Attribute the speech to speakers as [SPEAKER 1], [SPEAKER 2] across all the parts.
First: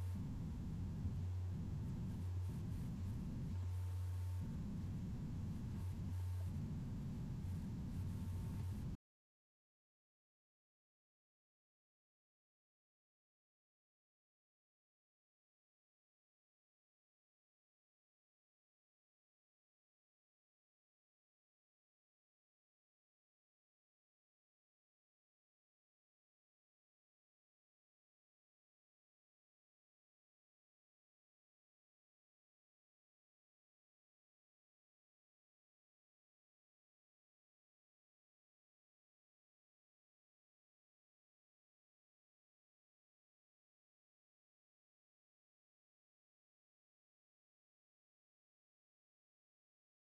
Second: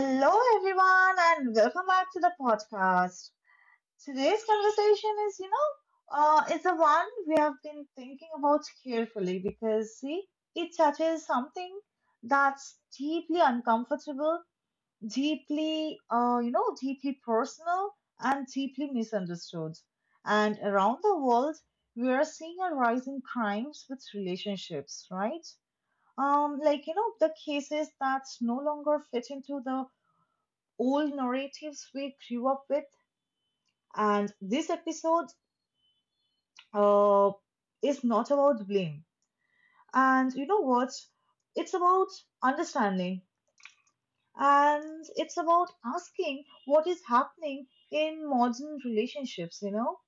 [SPEAKER 1] Hello, everyone, and welcome back to the podcast. Today's conversation is, it's the one we have been thinking about carefully because, see, it touches something that's deeply uncomfortable, deeply, deeply personal, and deeply misunderstood. And around the world, we are seeing a rise in crimes with relationships, right? The cases that no longer fit into the old narratives we grew up with. And this episode uh, is not about blame. And you know what? It's about understanding, and it's about asking what is happening in modern relationships, you know?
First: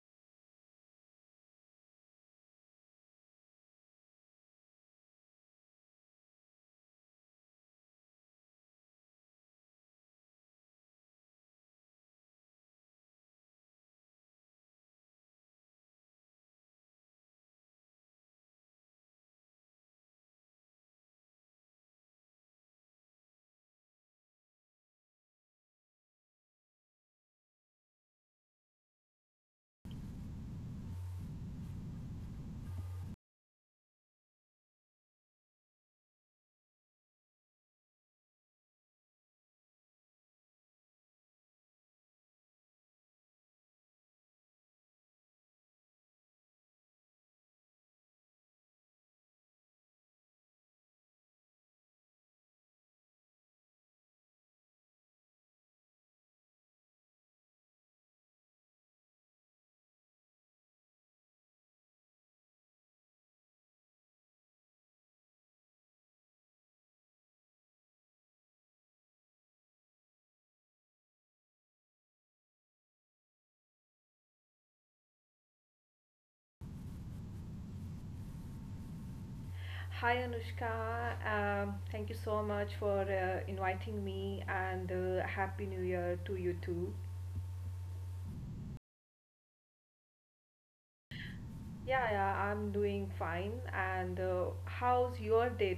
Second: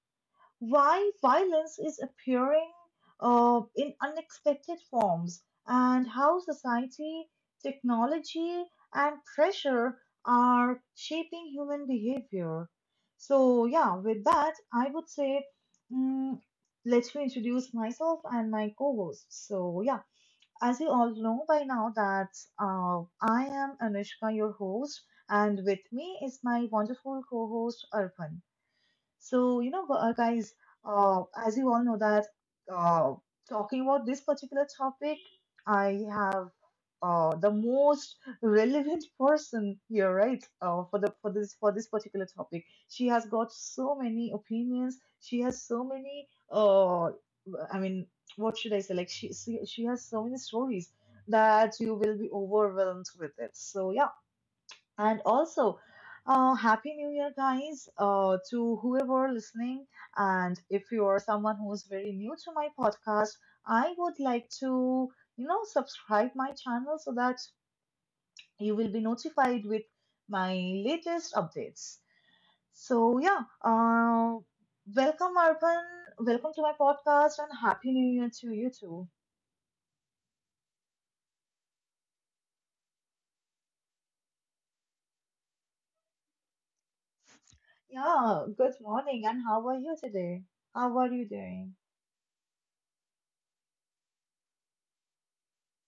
[SPEAKER 1] Why violence is appearing in unexpected forms, and how society, technology, and pressure are shaping human behavior. So, yeah, with that, I would say mm, let me introduce myself and my co host. So, yeah, as you all know by now, that I am Anushka, your host, and with me is my wonderful co host, Arpan. So, guys, as you all know that uh, talking about this particular topic, I have the most relevant person here, right? For this particular topic, she has got so many opinions. She has so many. I mean, what should I say? Like she has so many stories that you will be overwhelmed with it. So yeah. And also, Happy New Year, guys, to whoever listening. And if you are someone who is very new to my podcast, I would like to, you know, subscribe my channel so that you will be notified with my latest updates. So yeah, welcome, Arpan. Welcome to my podcast, and Happy New Year to you too.
[SPEAKER 2] Hi Anushka, thank you so much for inviting me and Happy New Year to you too.
[SPEAKER 1] Yeah, good morning, and how are you today? How are you doing?
[SPEAKER 2] Yeah, yeah, I'm doing fine. And how's your day?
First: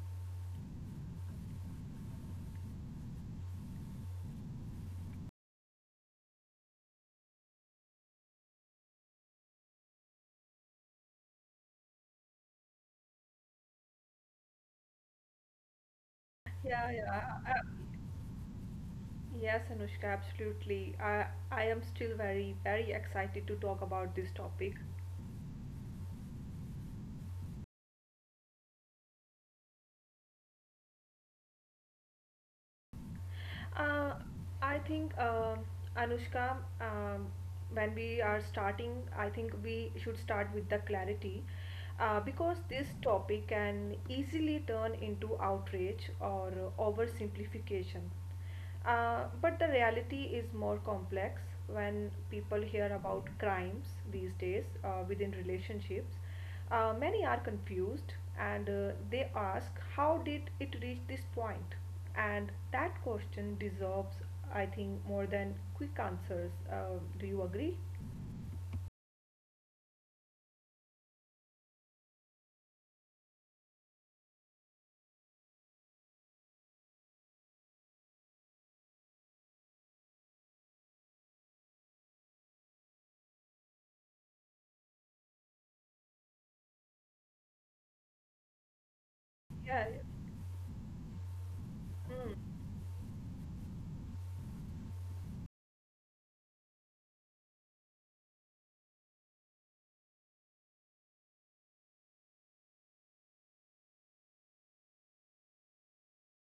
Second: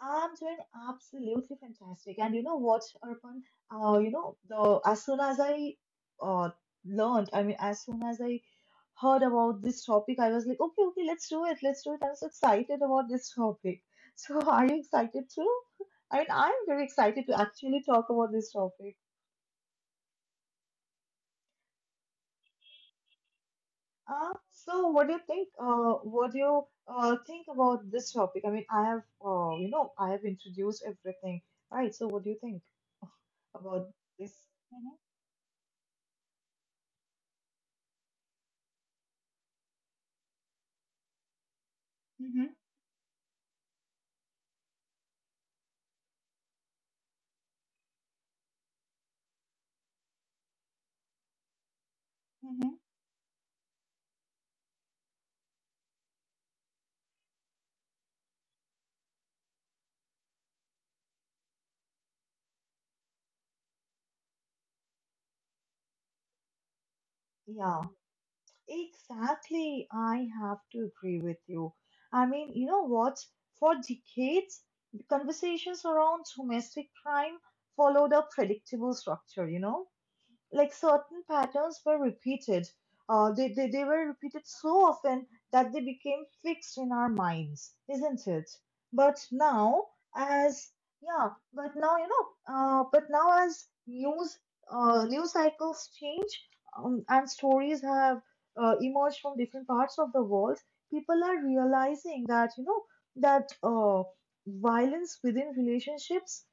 [SPEAKER 1] I'm doing absolutely fantastic. And you know what, Arpan? You know, the as soon as I uh learned, I mean, as soon as I heard about this topic, I was like, okay, okay, let's do it, let's do it. I am so excited about this topic. So, are you excited too? I mean, I'm very
[SPEAKER 2] Yeah, yeah.
[SPEAKER 1] excited to
[SPEAKER 2] uh,
[SPEAKER 1] actually talk about this topic.
[SPEAKER 2] yes, Anushka, absolutely. I am still very, very excited to talk about this topic.
[SPEAKER 1] So what do you think? What do you think about this topic? I mean, I have, I have introduced everything, right? So what do you think about
[SPEAKER 2] Uh,
[SPEAKER 1] this?
[SPEAKER 2] I think Anushka, when we are starting, I think we should start with the clarity
[SPEAKER 1] Mhm,
[SPEAKER 2] because this topic can easily turn into outrage or oversimplification. But the reality is more complex when people
[SPEAKER 1] mhm.
[SPEAKER 2] hear about crimes these days within relationships. Many are confused and they ask, how did it reach this point? And that question deserves, I think, more than quick answers. Do you agree?
[SPEAKER 1] Yeah, exactly. I have to agree with you. I mean, you know what? For decades, the conversations around domestic crime followed a predictable structure, you know? Like certain patterns were repeated. They were repeated so often that they became fixed in our minds, isn't it? But now,
[SPEAKER 2] Yeah,
[SPEAKER 1] as yeah, but now, you know, but now as news news cycles change, and stories have emerged from different parts of the world, people are realizing that, you know, that violence within relationships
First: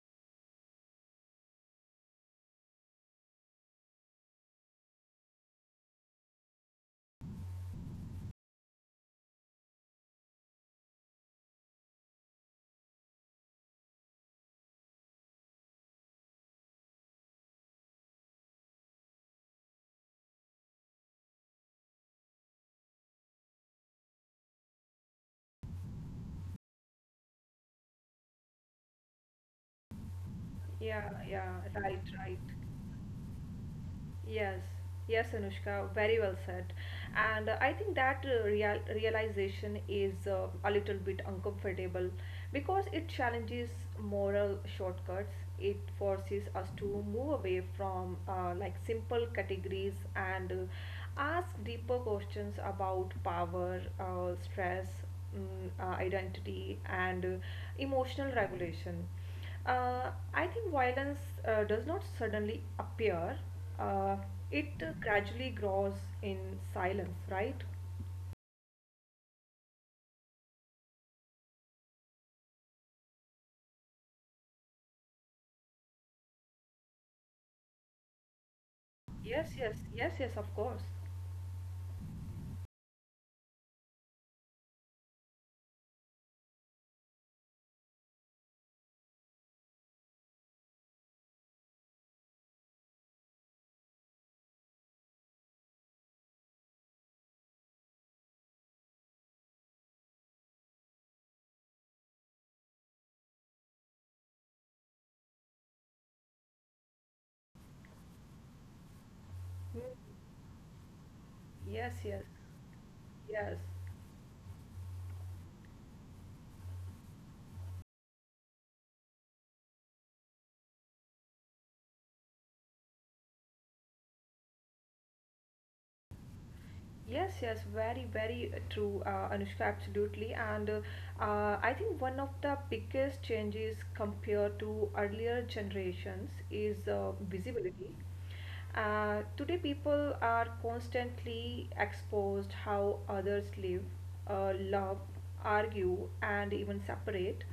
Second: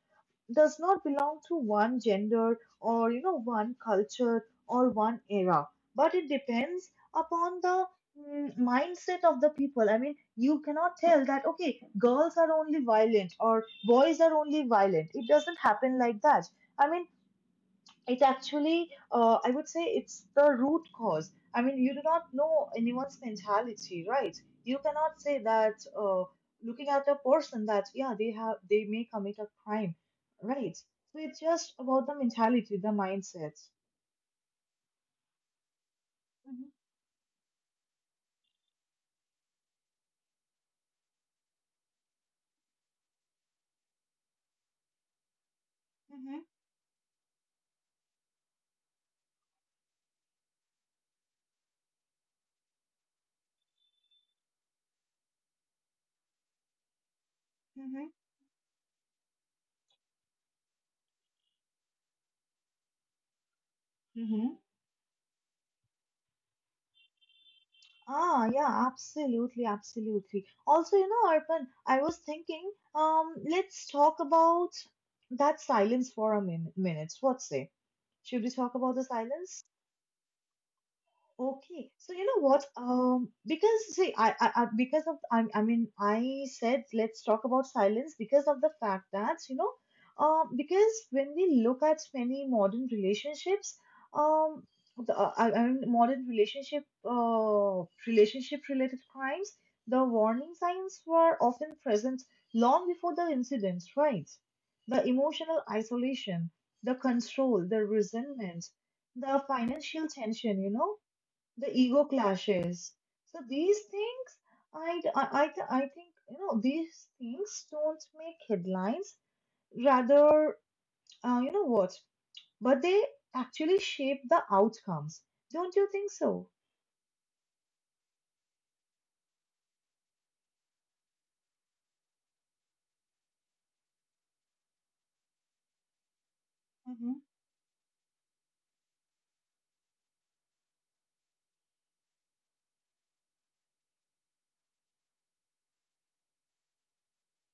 [SPEAKER 1] does not belong to one gender, or you know, one culture or one era, but it depends upon the mindset of the people. I mean, you cannot tell that okay, girls are only violent or boys are only violent. It doesn't happen like that. I mean, it's actually I would say it's the root cause. I mean, you do not know anyone's mentality, right? You cannot say that, looking at a person, that yeah, they have, they may commit a crime, right?
[SPEAKER 2] yeah,
[SPEAKER 1] So it's
[SPEAKER 2] yeah,
[SPEAKER 1] just
[SPEAKER 2] right,
[SPEAKER 1] about the
[SPEAKER 2] right.
[SPEAKER 1] mentality, the mindset.
[SPEAKER 2] Yes, yes, Anushka, very well said. And I think that realization is a little bit uncomfortable because it challenges moral shortcuts. It
[SPEAKER 1] Mm-hmm.
[SPEAKER 2] forces us to move away from like simple categories and ask deeper questions about power, stress, mm, identity, and
[SPEAKER 1] Hmm.
[SPEAKER 2] emotional regulation. I think violence does not suddenly appear, uh,
[SPEAKER 1] Mm-hmm.
[SPEAKER 2] it gradually grows in silence, right?
[SPEAKER 1] Ah, yeah, absolutely, absolutely. Also, you know, Arpan, I was thinking, let's talk about that silence for a minute. What say? Should we talk about the
[SPEAKER 2] Yes,
[SPEAKER 1] silence?
[SPEAKER 2] yes, yes, yes, of course.
[SPEAKER 1] Okay, so you know what? Because see, I because of I mean, I said let's talk about silence because of the fact that, you know, because when we look at many modern relationships, um, the, I mean, modern relationship, relationship related crimes, the warning signs were often present long before the incidents, right? The emotional isolation, the control, the resentment, the
[SPEAKER 2] Mm.
[SPEAKER 1] financial tension, you know, the
[SPEAKER 2] Yes,
[SPEAKER 1] ego
[SPEAKER 2] yes,
[SPEAKER 1] clashes. So
[SPEAKER 2] yes.
[SPEAKER 1] these things, I think, you know, these things don't make headlines. Rather, you know what? But they actually shape the outcomes. Don't you think so?
[SPEAKER 2] Yes, yes, very, very true, Anushka, absolutely. And I think one of the biggest changes compared to earlier generations is
[SPEAKER 1] Mm-hmm.
[SPEAKER 2] visibility. Today, people are constantly exposed how others live, love, argue, and even separate,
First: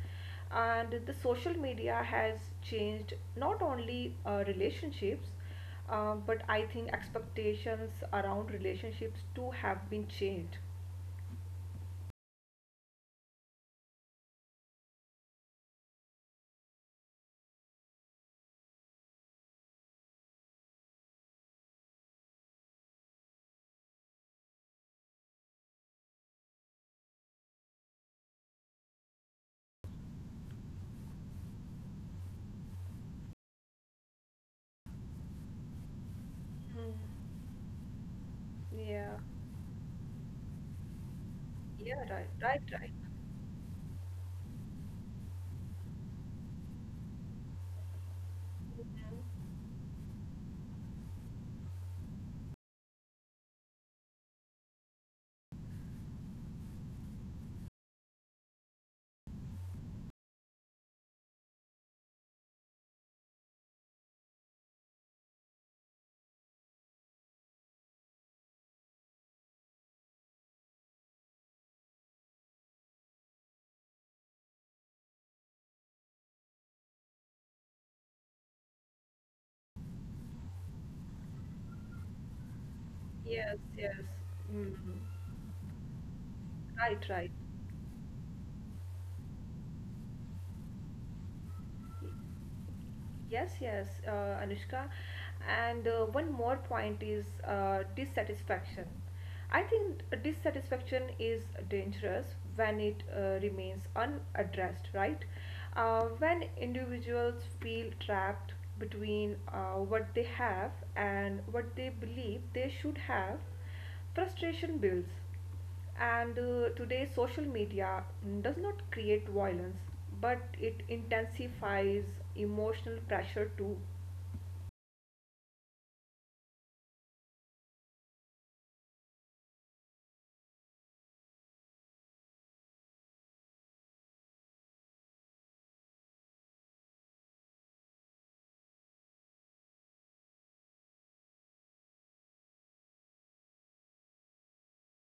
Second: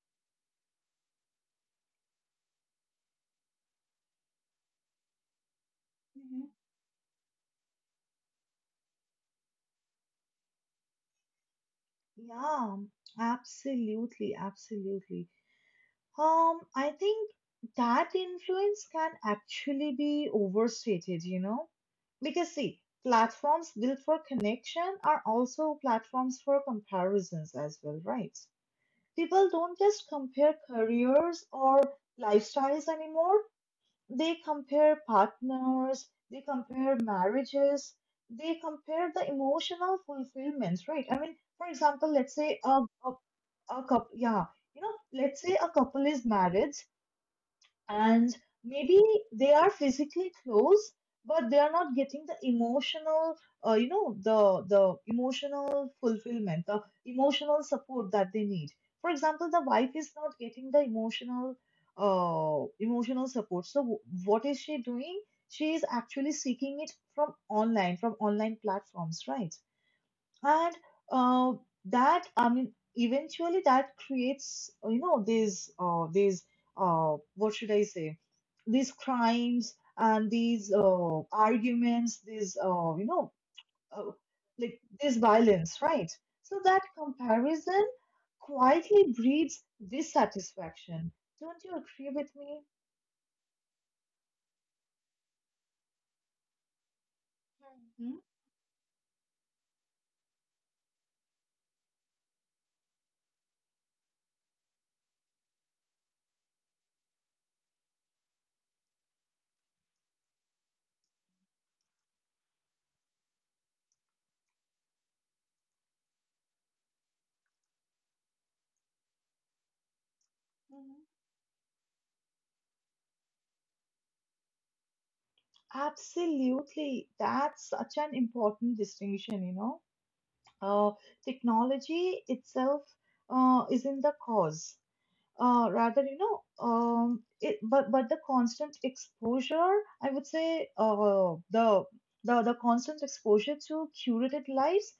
[SPEAKER 2] and the social media has changed not only relationships but
[SPEAKER 1] Mm-hmm.
[SPEAKER 2] I think expectations around relationships too have been changed.
[SPEAKER 1] Yeah, absolutely, absolutely. I think that influence can actually be overstated, you know, because see, platforms built for connection are also platforms for comparisons as well, right? People don't just compare careers or lifestyles anymore. They compare partners, they compare
[SPEAKER 2] Mhm.
[SPEAKER 1] marriages, they
[SPEAKER 2] Yeah,
[SPEAKER 1] compare the emotional fulfillment, right? I mean, for
[SPEAKER 2] yeah,
[SPEAKER 1] example,
[SPEAKER 2] right,
[SPEAKER 1] let's
[SPEAKER 2] right,
[SPEAKER 1] say
[SPEAKER 2] right.
[SPEAKER 1] a couple, yeah, you know, let's say a couple is married and maybe they are physically close, but they are not getting the emotional you know the emotional fulfillment, the emotional support that they need. For example, the wife is not getting the emotional emotional support, so what is she doing? She is actually seeking it from online, from online platforms, right? And uh, that, I mean, eventually that creates, you know, these what should I say these crimes, and these arguments, these you know
[SPEAKER 2] Yes, yes.
[SPEAKER 1] uh,
[SPEAKER 2] Hmm.
[SPEAKER 1] like this violence, right? So that
[SPEAKER 2] Right, right.
[SPEAKER 1] comparison quietly breeds dissatisfaction. Don't you agree with me?
[SPEAKER 2] Yes, yes, Anushka. And one more point is
[SPEAKER 1] Hmm.
[SPEAKER 2] dissatisfaction. I think dissatisfaction is dangerous when it remains unaddressed, right? When individuals feel trapped between what they have and what they believe they should have, frustration builds. And today, social media does not create violence, but it
[SPEAKER 1] Hmm? Mhm.
[SPEAKER 2] intensifies emotional pressure too.
[SPEAKER 1] Absolutely. That's such an important distinction, you know. uh, Technology itself is in the cause. Rather, you know, it, but the constant exposure, I would say, the constant exposure to curated lives,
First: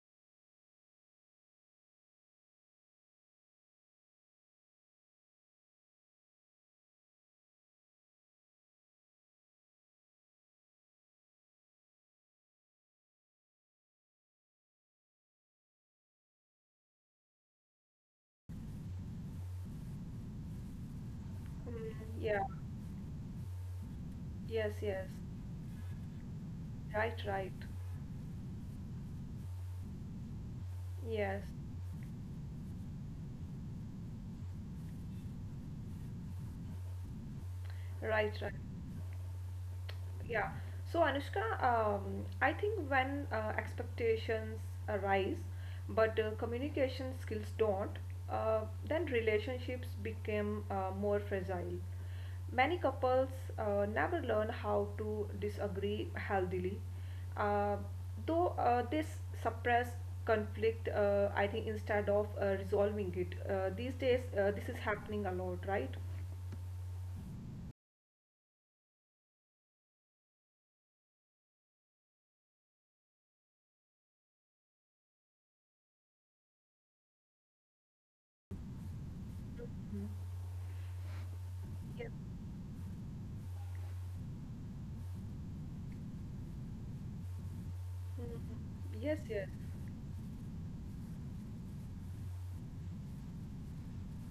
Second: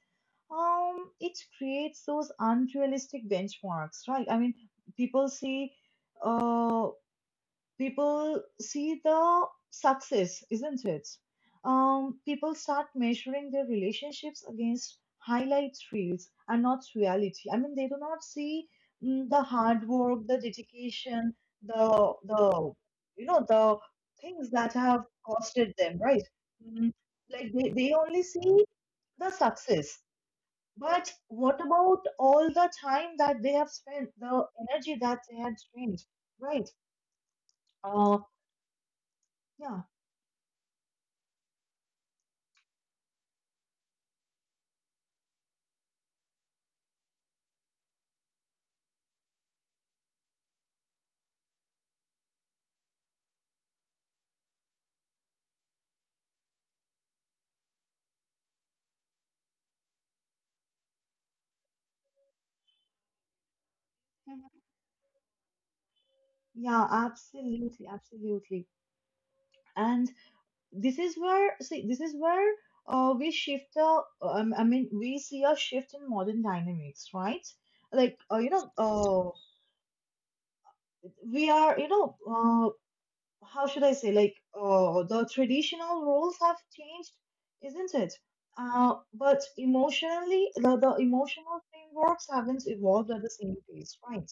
[SPEAKER 1] it creates those unrealistic benchmarks, right? I mean, people see. Uh, People see the success, isn't it? People start measuring their relationships against highlight reels and not reality. I mean, they do not see the hard work, the dedication,
[SPEAKER 2] Mm, yeah,
[SPEAKER 1] the you know the things that
[SPEAKER 2] yes,
[SPEAKER 1] have
[SPEAKER 2] yes.
[SPEAKER 1] costed them, right? Mm,
[SPEAKER 2] Right,
[SPEAKER 1] like
[SPEAKER 2] right.
[SPEAKER 1] they only see the success. But
[SPEAKER 2] Yes,
[SPEAKER 1] what about all the time that they have spent, the energy that they had spent, right? Uh,
[SPEAKER 2] right, right.
[SPEAKER 1] yeah.
[SPEAKER 2] Yeah. So Anushka, I think when expectations arise, but communication skills don't, uh, then relationships become more fragile. Many couples never learn how to disagree healthily, uh, though this suppress conflict. I think instead of resolving it, these days
[SPEAKER 1] Mhm.
[SPEAKER 2] this is happening a lot, right?
[SPEAKER 1] Yeah, absolutely, absolutely. And this is where, see, this is where we shift the, I mean, we see a shift in modern dynamics, right? Like, you know, we are, you
[SPEAKER 2] Yes.
[SPEAKER 1] know, how should I say, like, the traditional roles have changed, isn't it?
[SPEAKER 2] Mm. Yes.
[SPEAKER 1] But
[SPEAKER 2] Yes.
[SPEAKER 1] emotionally, the emotional frameworks haven't evolved at the same pace, right?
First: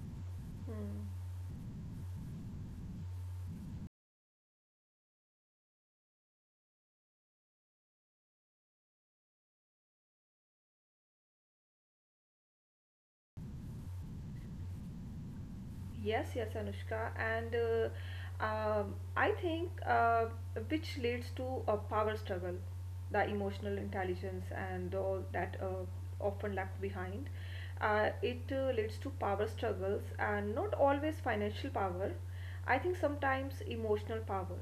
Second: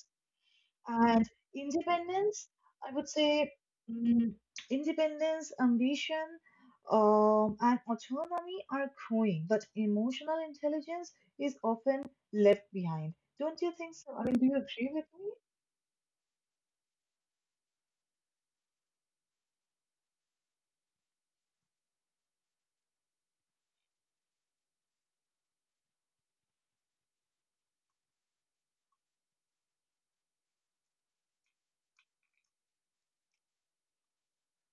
[SPEAKER 2] Mm.
[SPEAKER 1] And independence, I would say, mm, independence, ambition, and autonomy are growing, but emotional intelligence is often left behind. Don't you think so? I mean, do you agree with me?
[SPEAKER 2] Yes, yes, Anushka, and I think which leads to a power struggle, the emotional intelligence and all that often left behind. It leads to power struggles and not always financial power. I think sometimes emotional power.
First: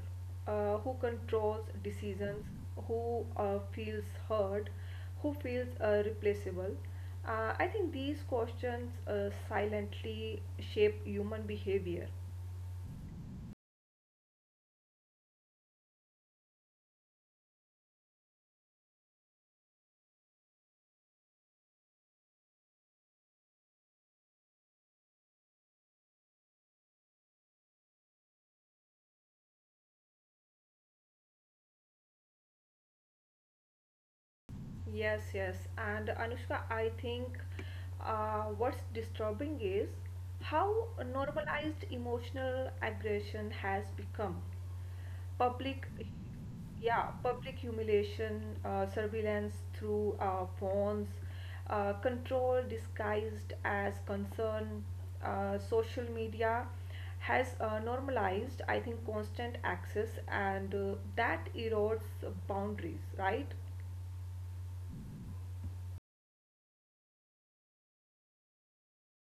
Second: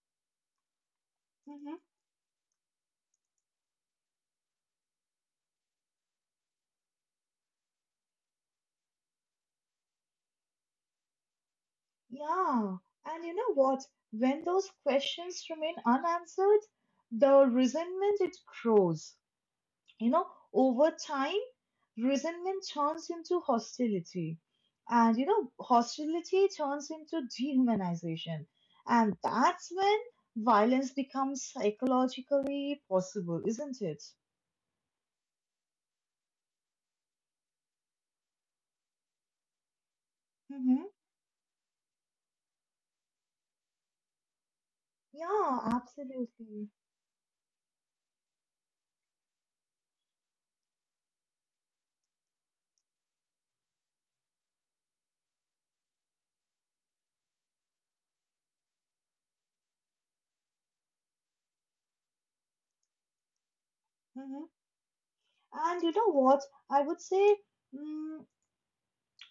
[SPEAKER 2] Who controls
[SPEAKER 1] Hmm.
[SPEAKER 2] decisions? Who feels heard? Who feels replaceable. I think these questions silently shape human behavior.
[SPEAKER 1] Yeah, and you know what? When those questions remain unanswered, the resentment, it grows. You know, over time, resentment turns into hostility, and you know, hostility turns into dehumanization, and that's when violence becomes psychologically possible, isn't it?
[SPEAKER 2] Yes, yes. And Anushka, I think what's disturbing is
[SPEAKER 1] Mm-hmm.
[SPEAKER 2] how normalized emotional aggression has become.
[SPEAKER 1] Yeah,
[SPEAKER 2] Public,
[SPEAKER 1] absolutely.
[SPEAKER 2] yeah, public humiliation, surveillance through phones, control disguised as concern, social media has normalized, I think, constant access, and that erodes boundaries, right?
[SPEAKER 1] Mm-hmm. And you know what? I would say, mm,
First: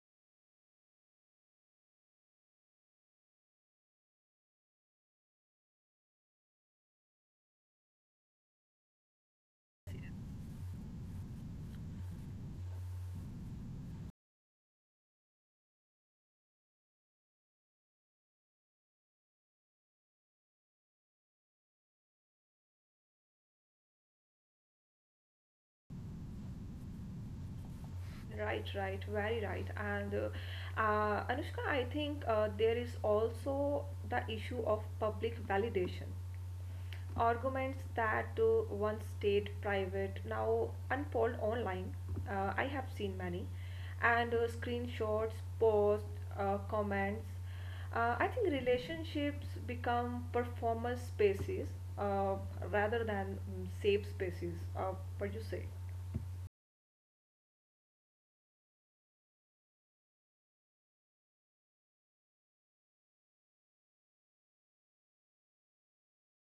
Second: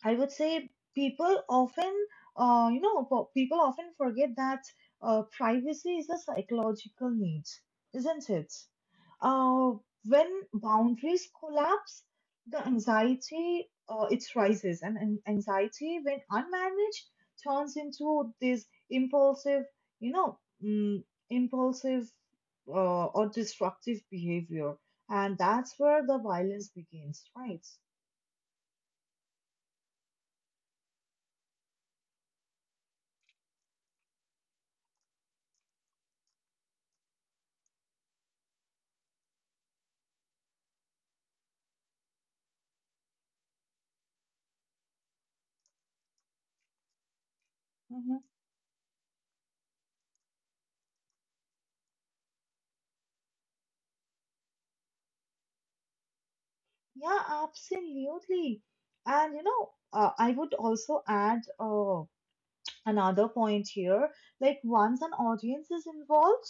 [SPEAKER 1] I would say people often, people often forget that privacy is a psychological need, isn't it? Uh, when boundaries collapse, the anxiety it rises, and anxiety, when unmanaged, turns into this impulsive, you know, mm, impulsive or destructive behavior, and that's where the violence begins, right?
[SPEAKER 2] Right, right, very right. And Anushka, I think there is also the issue of public validation. Arguments that once stayed private now unfold online. I have seen many. And screenshots, posts, comments.
[SPEAKER 1] Mm-hmm.
[SPEAKER 2] I think relationships become performance spaces uh, rather than safe spaces. What do you say?
[SPEAKER 1] Yeah, absolutely. And you know, I would also add another point here. Like once an audience is involved,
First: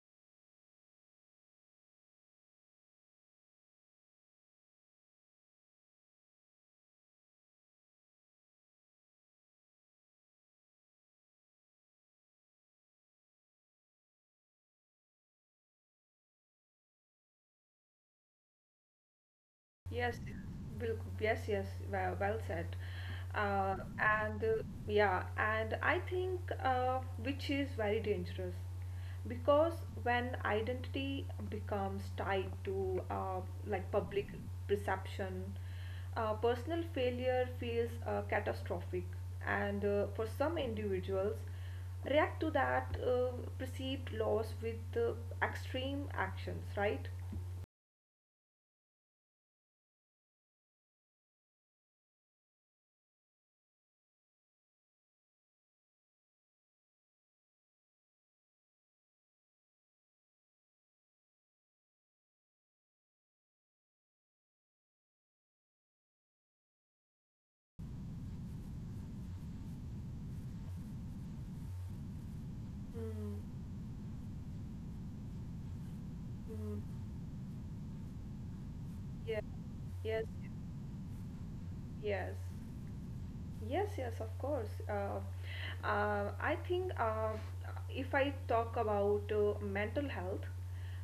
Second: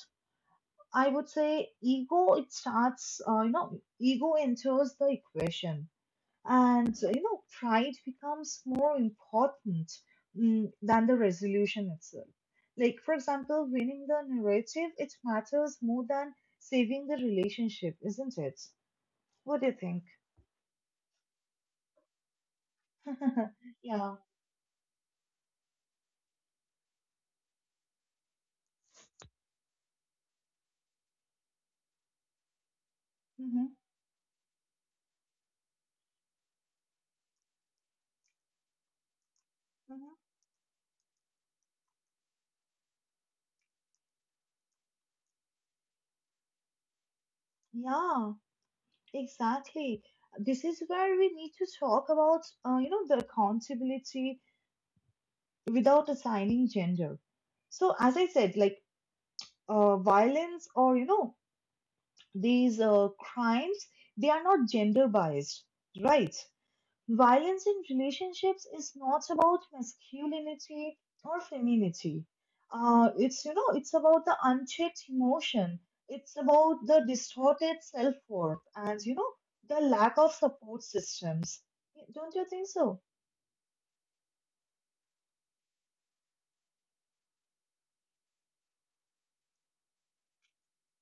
[SPEAKER 1] I would say ego, it starts, you know, ego enters the equation. And, you know, pride becomes more important than the resolution itself. Like, for example, winning the narrative, it matters more than saving the relationship, isn't it? What do you think?
[SPEAKER 2] Yes, bilkul. Yes, yes. Well, well said.
[SPEAKER 1] Yeah.
[SPEAKER 2] And Yeah, and I think which is very dangerous because when identity becomes tied to
[SPEAKER 1] Mhm.
[SPEAKER 2] like public perception, personal failure feels catastrophic, and
[SPEAKER 1] Mhm.
[SPEAKER 2] for some individuals, react to that perceived loss with extreme actions. Right?
[SPEAKER 1] Yeah, exactly. This is where we need to talk about, you know, the accountability without assigning gender. So, as I said, like violence, or, you know, these crimes, they are not gender biased, right? Violence in relationships is not about masculinity or femininity.
[SPEAKER 2] Mm,
[SPEAKER 1] It's, you know, it's about the unchecked emotion. It's
[SPEAKER 2] mm.
[SPEAKER 1] about the distorted self worth, and you know, the lack
[SPEAKER 2] Yes,
[SPEAKER 1] of support systems.
[SPEAKER 2] yes,
[SPEAKER 1] Don't you think so?
[SPEAKER 2] yes, yes, of course. I think if I talk about mental health,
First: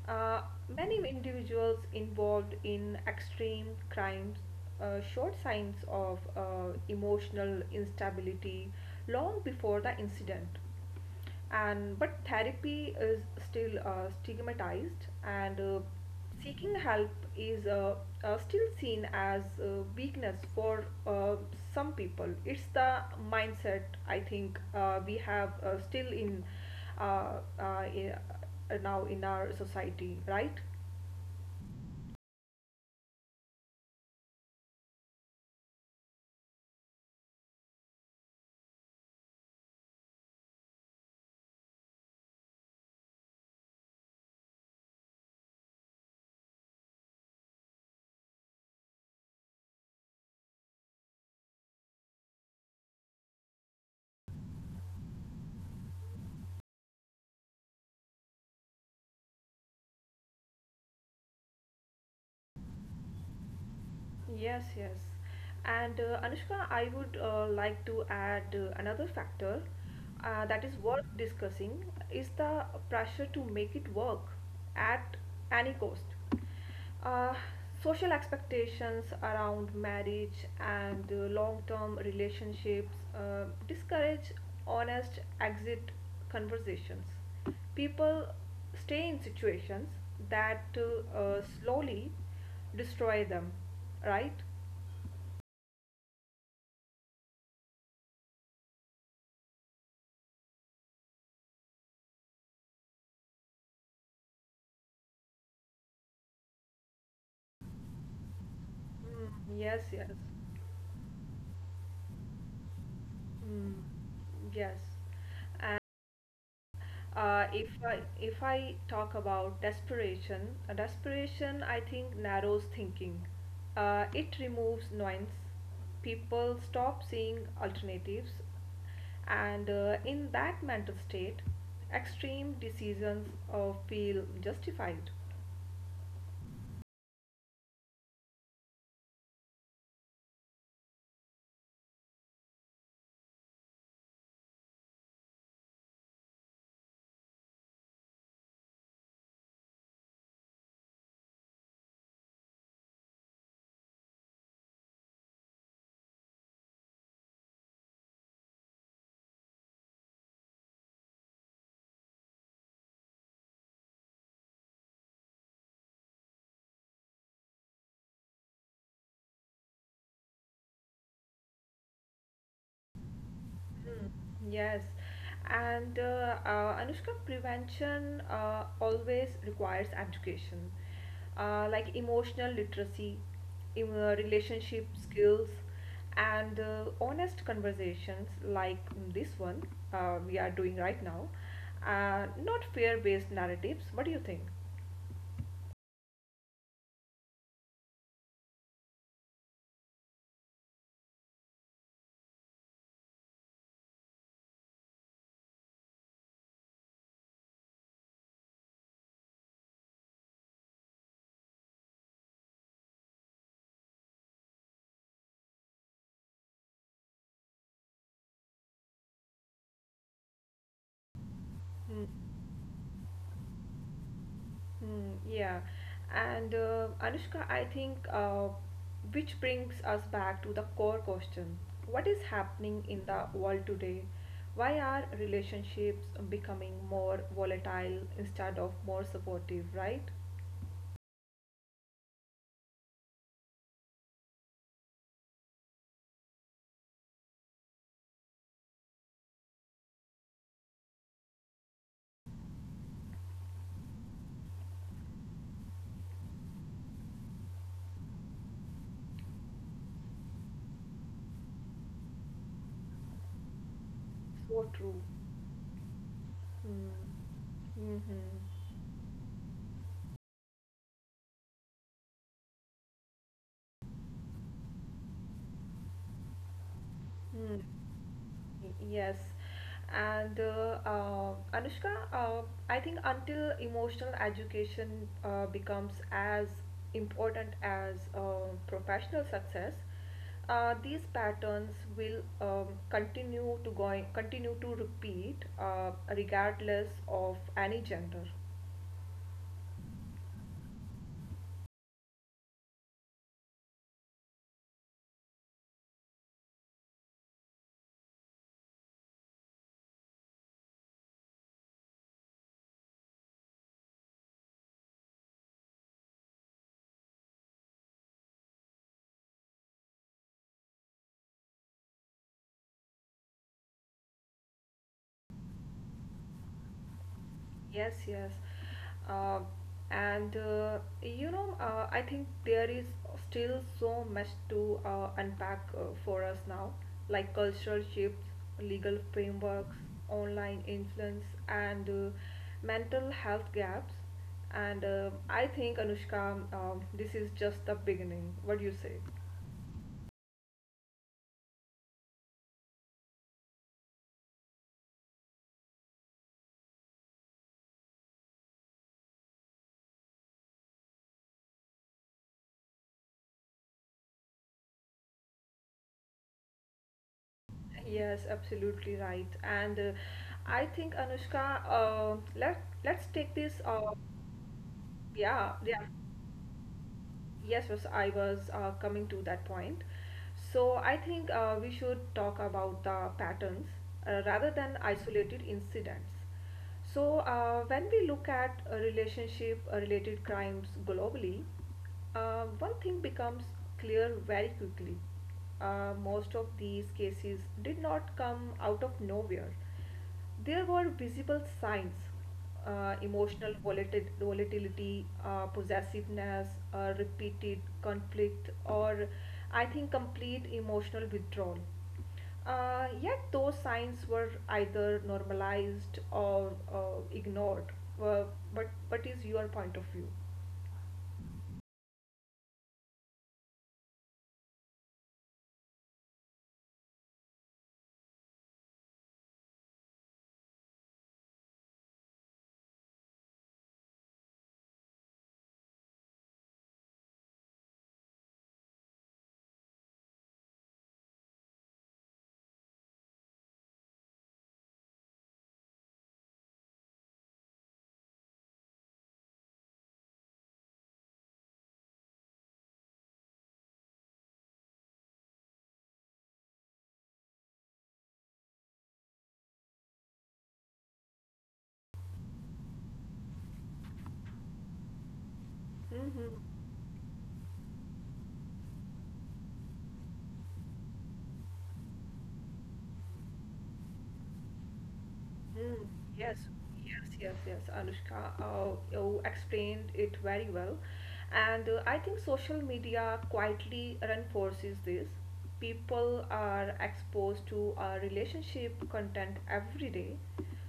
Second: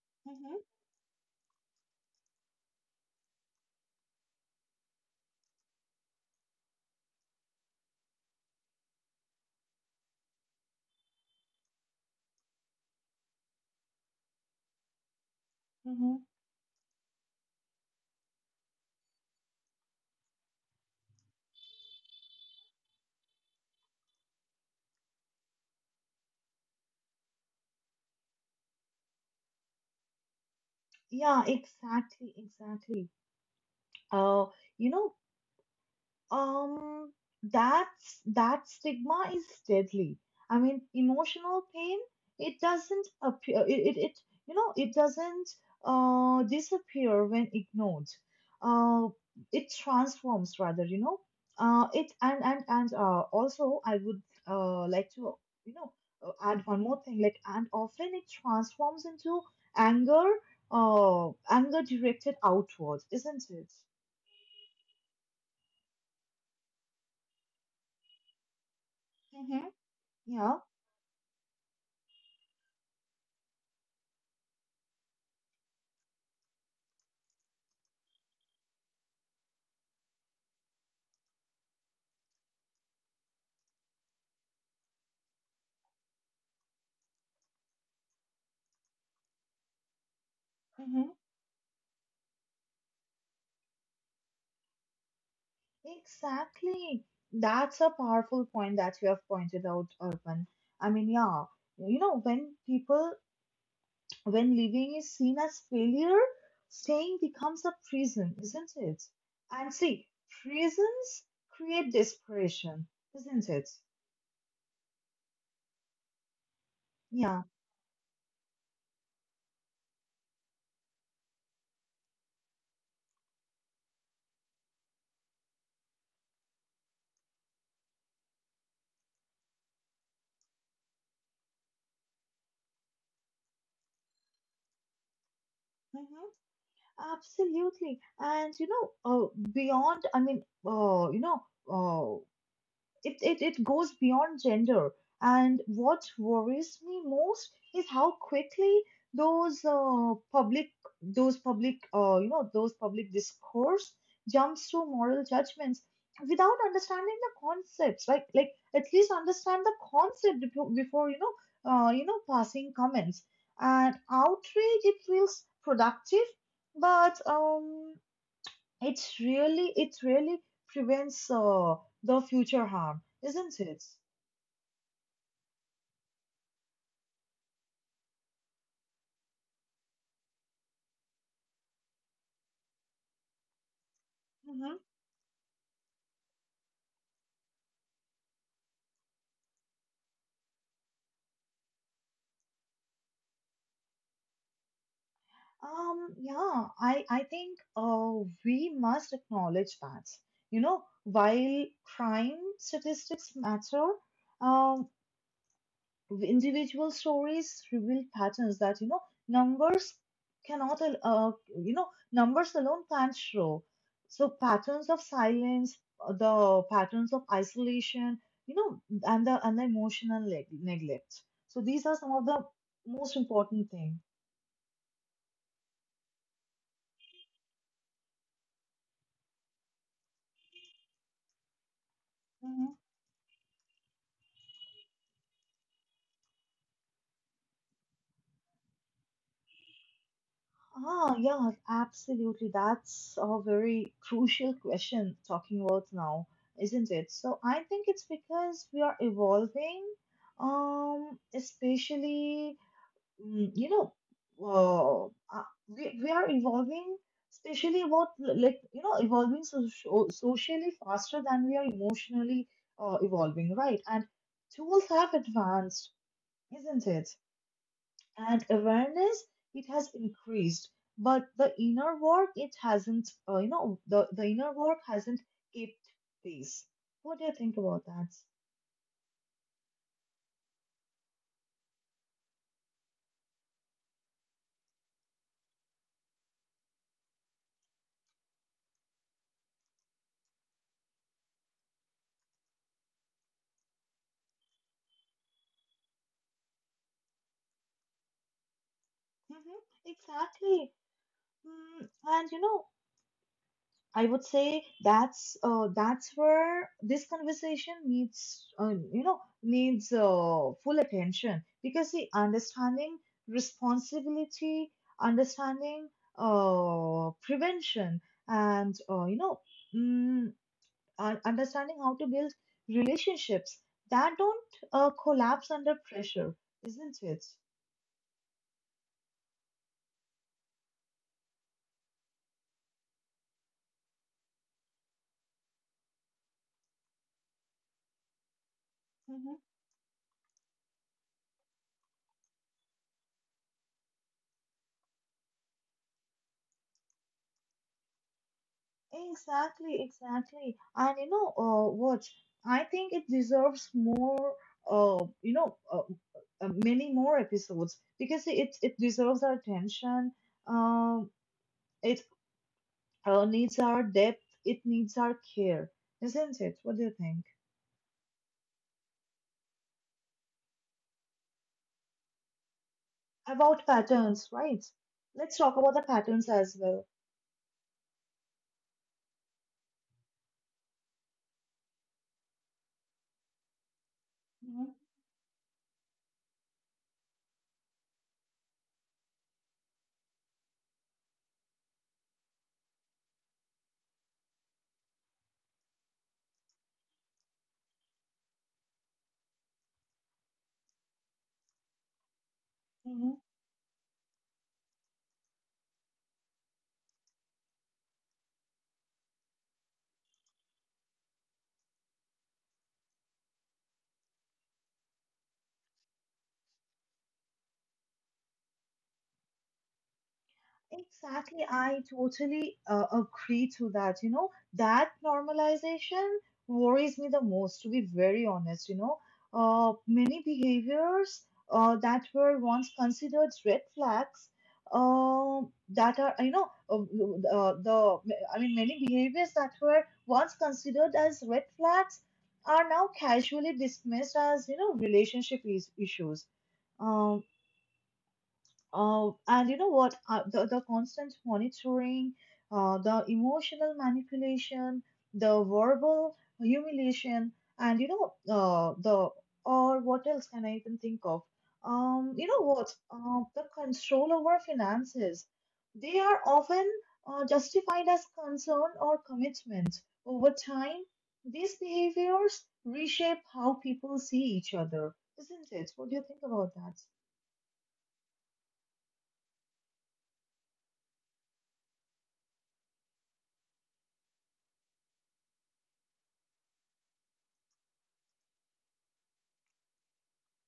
[SPEAKER 2] uh,
[SPEAKER 1] Hmm.
[SPEAKER 2] many individuals involved in extreme crimes showed signs of emotional instability long before the incident, and but therapy is still stigmatized and
[SPEAKER 1] Hmm.
[SPEAKER 2] seeking help is still seen as weakness. For some people it's the mindset I think we have still in uh, uh, i- now in our society, right?
[SPEAKER 1] Yeah, exactly, exactly. Uh, you know Um, that's that stigma is deadly. I mean, emotional pain, it doesn't appear, it, it, it it doesn't disappear when ignored. Uh, it transforms rather, you know. It and Also, I would like to, you know, add one more thing, like, and often it transforms into anger, anger directed outwards, isn't it?
[SPEAKER 2] Yes, yes. And Anushka, I would like to add another factor
[SPEAKER 1] Mm-hmm. Yeah.
[SPEAKER 2] that is worth discussing is the pressure to make it work at any cost. Uh, Social expectations around marriage and long-term relationships discourage honest exit conversations. People stay in situations that slowly destroy them, right?
[SPEAKER 1] Exactly. That's a powerful point that you have pointed out, Urban. I mean, yeah, you know, when people, when living is seen as failure, staying becomes a prison, isn't it?
[SPEAKER 2] Mm,
[SPEAKER 1] And
[SPEAKER 2] yes, yes.
[SPEAKER 1] see, prisons create desperation, isn't it?
[SPEAKER 2] Mm, yes. Uh,
[SPEAKER 1] Yeah.
[SPEAKER 2] if I if I talk about desperation, desperation I think narrows thinking. It removes nuance. People stop seeing alternatives, and in that mental state, extreme decisions feel justified.
[SPEAKER 1] Hmm. Absolutely. And you know, beyond, I mean, you know, uh, it, it, it goes beyond gender. And what worries me most is how quickly those uh, public those public those public discourse jumps to moral judgments without understanding the concepts like, at least understand the concept before passing comments, and outrage it feels productive, but it really prevents the future harm, isn't it?
[SPEAKER 2] Hmm. Yes, and Anushka, prevention always requires education, like emotional literacy, relationship
[SPEAKER 1] Hmm.
[SPEAKER 2] skills, and honest conversations like this one we are doing right now. Not fear-based narratives. What do you think?
[SPEAKER 1] Yeah, I think we must acknowledge that. You know, while crime statistics matter, uh, individual stories reveal patterns that, you know, numbers cannot al- uh, you know numbers alone can't show, so patterns of silence, the patterns of isolation, you know, and the emotional neglect, so these are some of the most important things.
[SPEAKER 2] Hmm. Yeah, and Anushka, I think which brings us back to the core question. What is happening in the world today? Why are relationships becoming more volatile instead of more supportive, right?
[SPEAKER 1] Ah, yeah, absolutely. That's a very crucial question talking about now, isn't it? So I think it's because we are evolving, especially, mm, you know, uh, we are evolving, especially about like, you know, evolving socially faster than we are emotionally evolving, right? And
[SPEAKER 2] So
[SPEAKER 1] tools
[SPEAKER 2] true.
[SPEAKER 1] have advanced,
[SPEAKER 2] Mm.
[SPEAKER 1] isn't it?
[SPEAKER 2] Mm-hmm.
[SPEAKER 1] And awareness, it has increased, but the inner work, it hasn't —the inner work hasn't kept pace. What do you
[SPEAKER 2] Mm.
[SPEAKER 1] think about that?
[SPEAKER 2] Yes. And Anushka, I think until emotional education becomes as important as professional success, these patterns will continue to going continue to repeat regardless of any gender.
[SPEAKER 1] Hmm, exactly. And you know, I would say that's where this conversation needs, full attention, because the understanding, responsibility, understanding, prevention, and mm, and understanding how to build relationships that don't collapse under pressure, isn't it?
[SPEAKER 2] Yes, yes. Uh, and You know, I think there is still so much to unpack for us now, like cultural shifts, legal
[SPEAKER 1] Hmm.
[SPEAKER 2] frameworks, online influence, and mental health gaps. And I think, Anushka, this is just the beginning. What do you say?
[SPEAKER 1] Exactly, exactly. And you know what? I think it deserves more, uh, you know, uh, many more episodes, because it deserves our attention. Um, it needs our depth, it needs our care, isn't it? What do you think?
[SPEAKER 2] Yes, absolutely right. And I think Anushka, let's take this.
[SPEAKER 1] About patterns, right?
[SPEAKER 2] Yeah,
[SPEAKER 1] Let's talk
[SPEAKER 2] yeah.
[SPEAKER 1] about the patterns as well.
[SPEAKER 2] Yes, yes, I was coming to that point. So I think we should talk about the patterns rather than
[SPEAKER 1] Mhm,
[SPEAKER 2] isolated incidents. So when we look at relationship-related crimes globally, one thing becomes clear very quickly. Most of these cases did not come out of nowhere. There were visible signs,
[SPEAKER 1] mhm.
[SPEAKER 2] volatility, possessiveness, repeated conflict, or I think complete emotional withdrawal. Yet those signs were either normalized or ignored. Uh, but what is your point of view?
[SPEAKER 1] Exactly, I totally agree to that. You know, that normalization worries me the most, to be very honest. You know, many behaviors that were once considered red flags, uh, that are, you know, the, I mean, many behaviors that were once considered as red flags are now casually dismissed as, you know, relationship is issues. Um, and you know what? The constant monitoring, the emotional manipulation, the verbal humiliation, and you know, the or what else can I even think of? You know what? The control over finances. They are
[SPEAKER 2] Hmm.
[SPEAKER 1] often justified as concern or commitment. Over time, these behaviors reshape how people see each other, isn't
[SPEAKER 2] Mm,
[SPEAKER 1] it? What do you
[SPEAKER 2] yes,
[SPEAKER 1] think about that?
[SPEAKER 2] yes, yes, yes, Anushka. You explained it very well. And I think social media quietly reinforces this. People are exposed to relationship content every day,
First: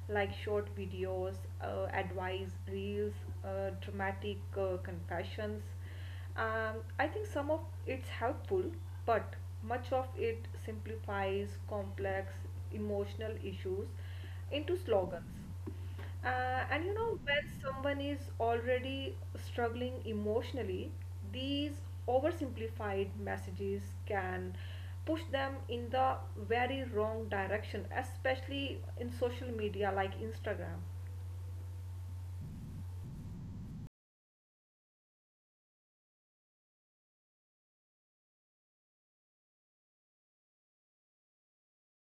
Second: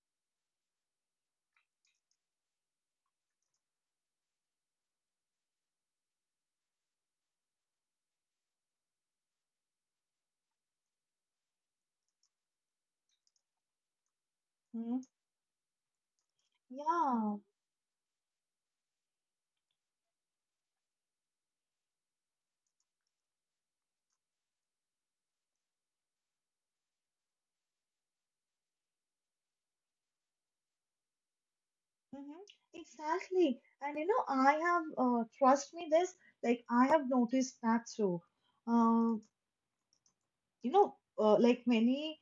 [SPEAKER 2] like short videos, advice, reels, dramatic confessions. I think some of it's helpful, but much of it simplifies complex emotional issues into
[SPEAKER 1] Hmm?
[SPEAKER 2] slogans. And you know,
[SPEAKER 1] Yeah.
[SPEAKER 2] when someone is already struggling emotionally, these oversimplified messages can push them in the very wrong direction, especially in social media like Instagram.
[SPEAKER 1] Mm-hmm. Exactly. And you know, I have, trust me this, like, I have noticed that too. Uh, you know, uh, like many,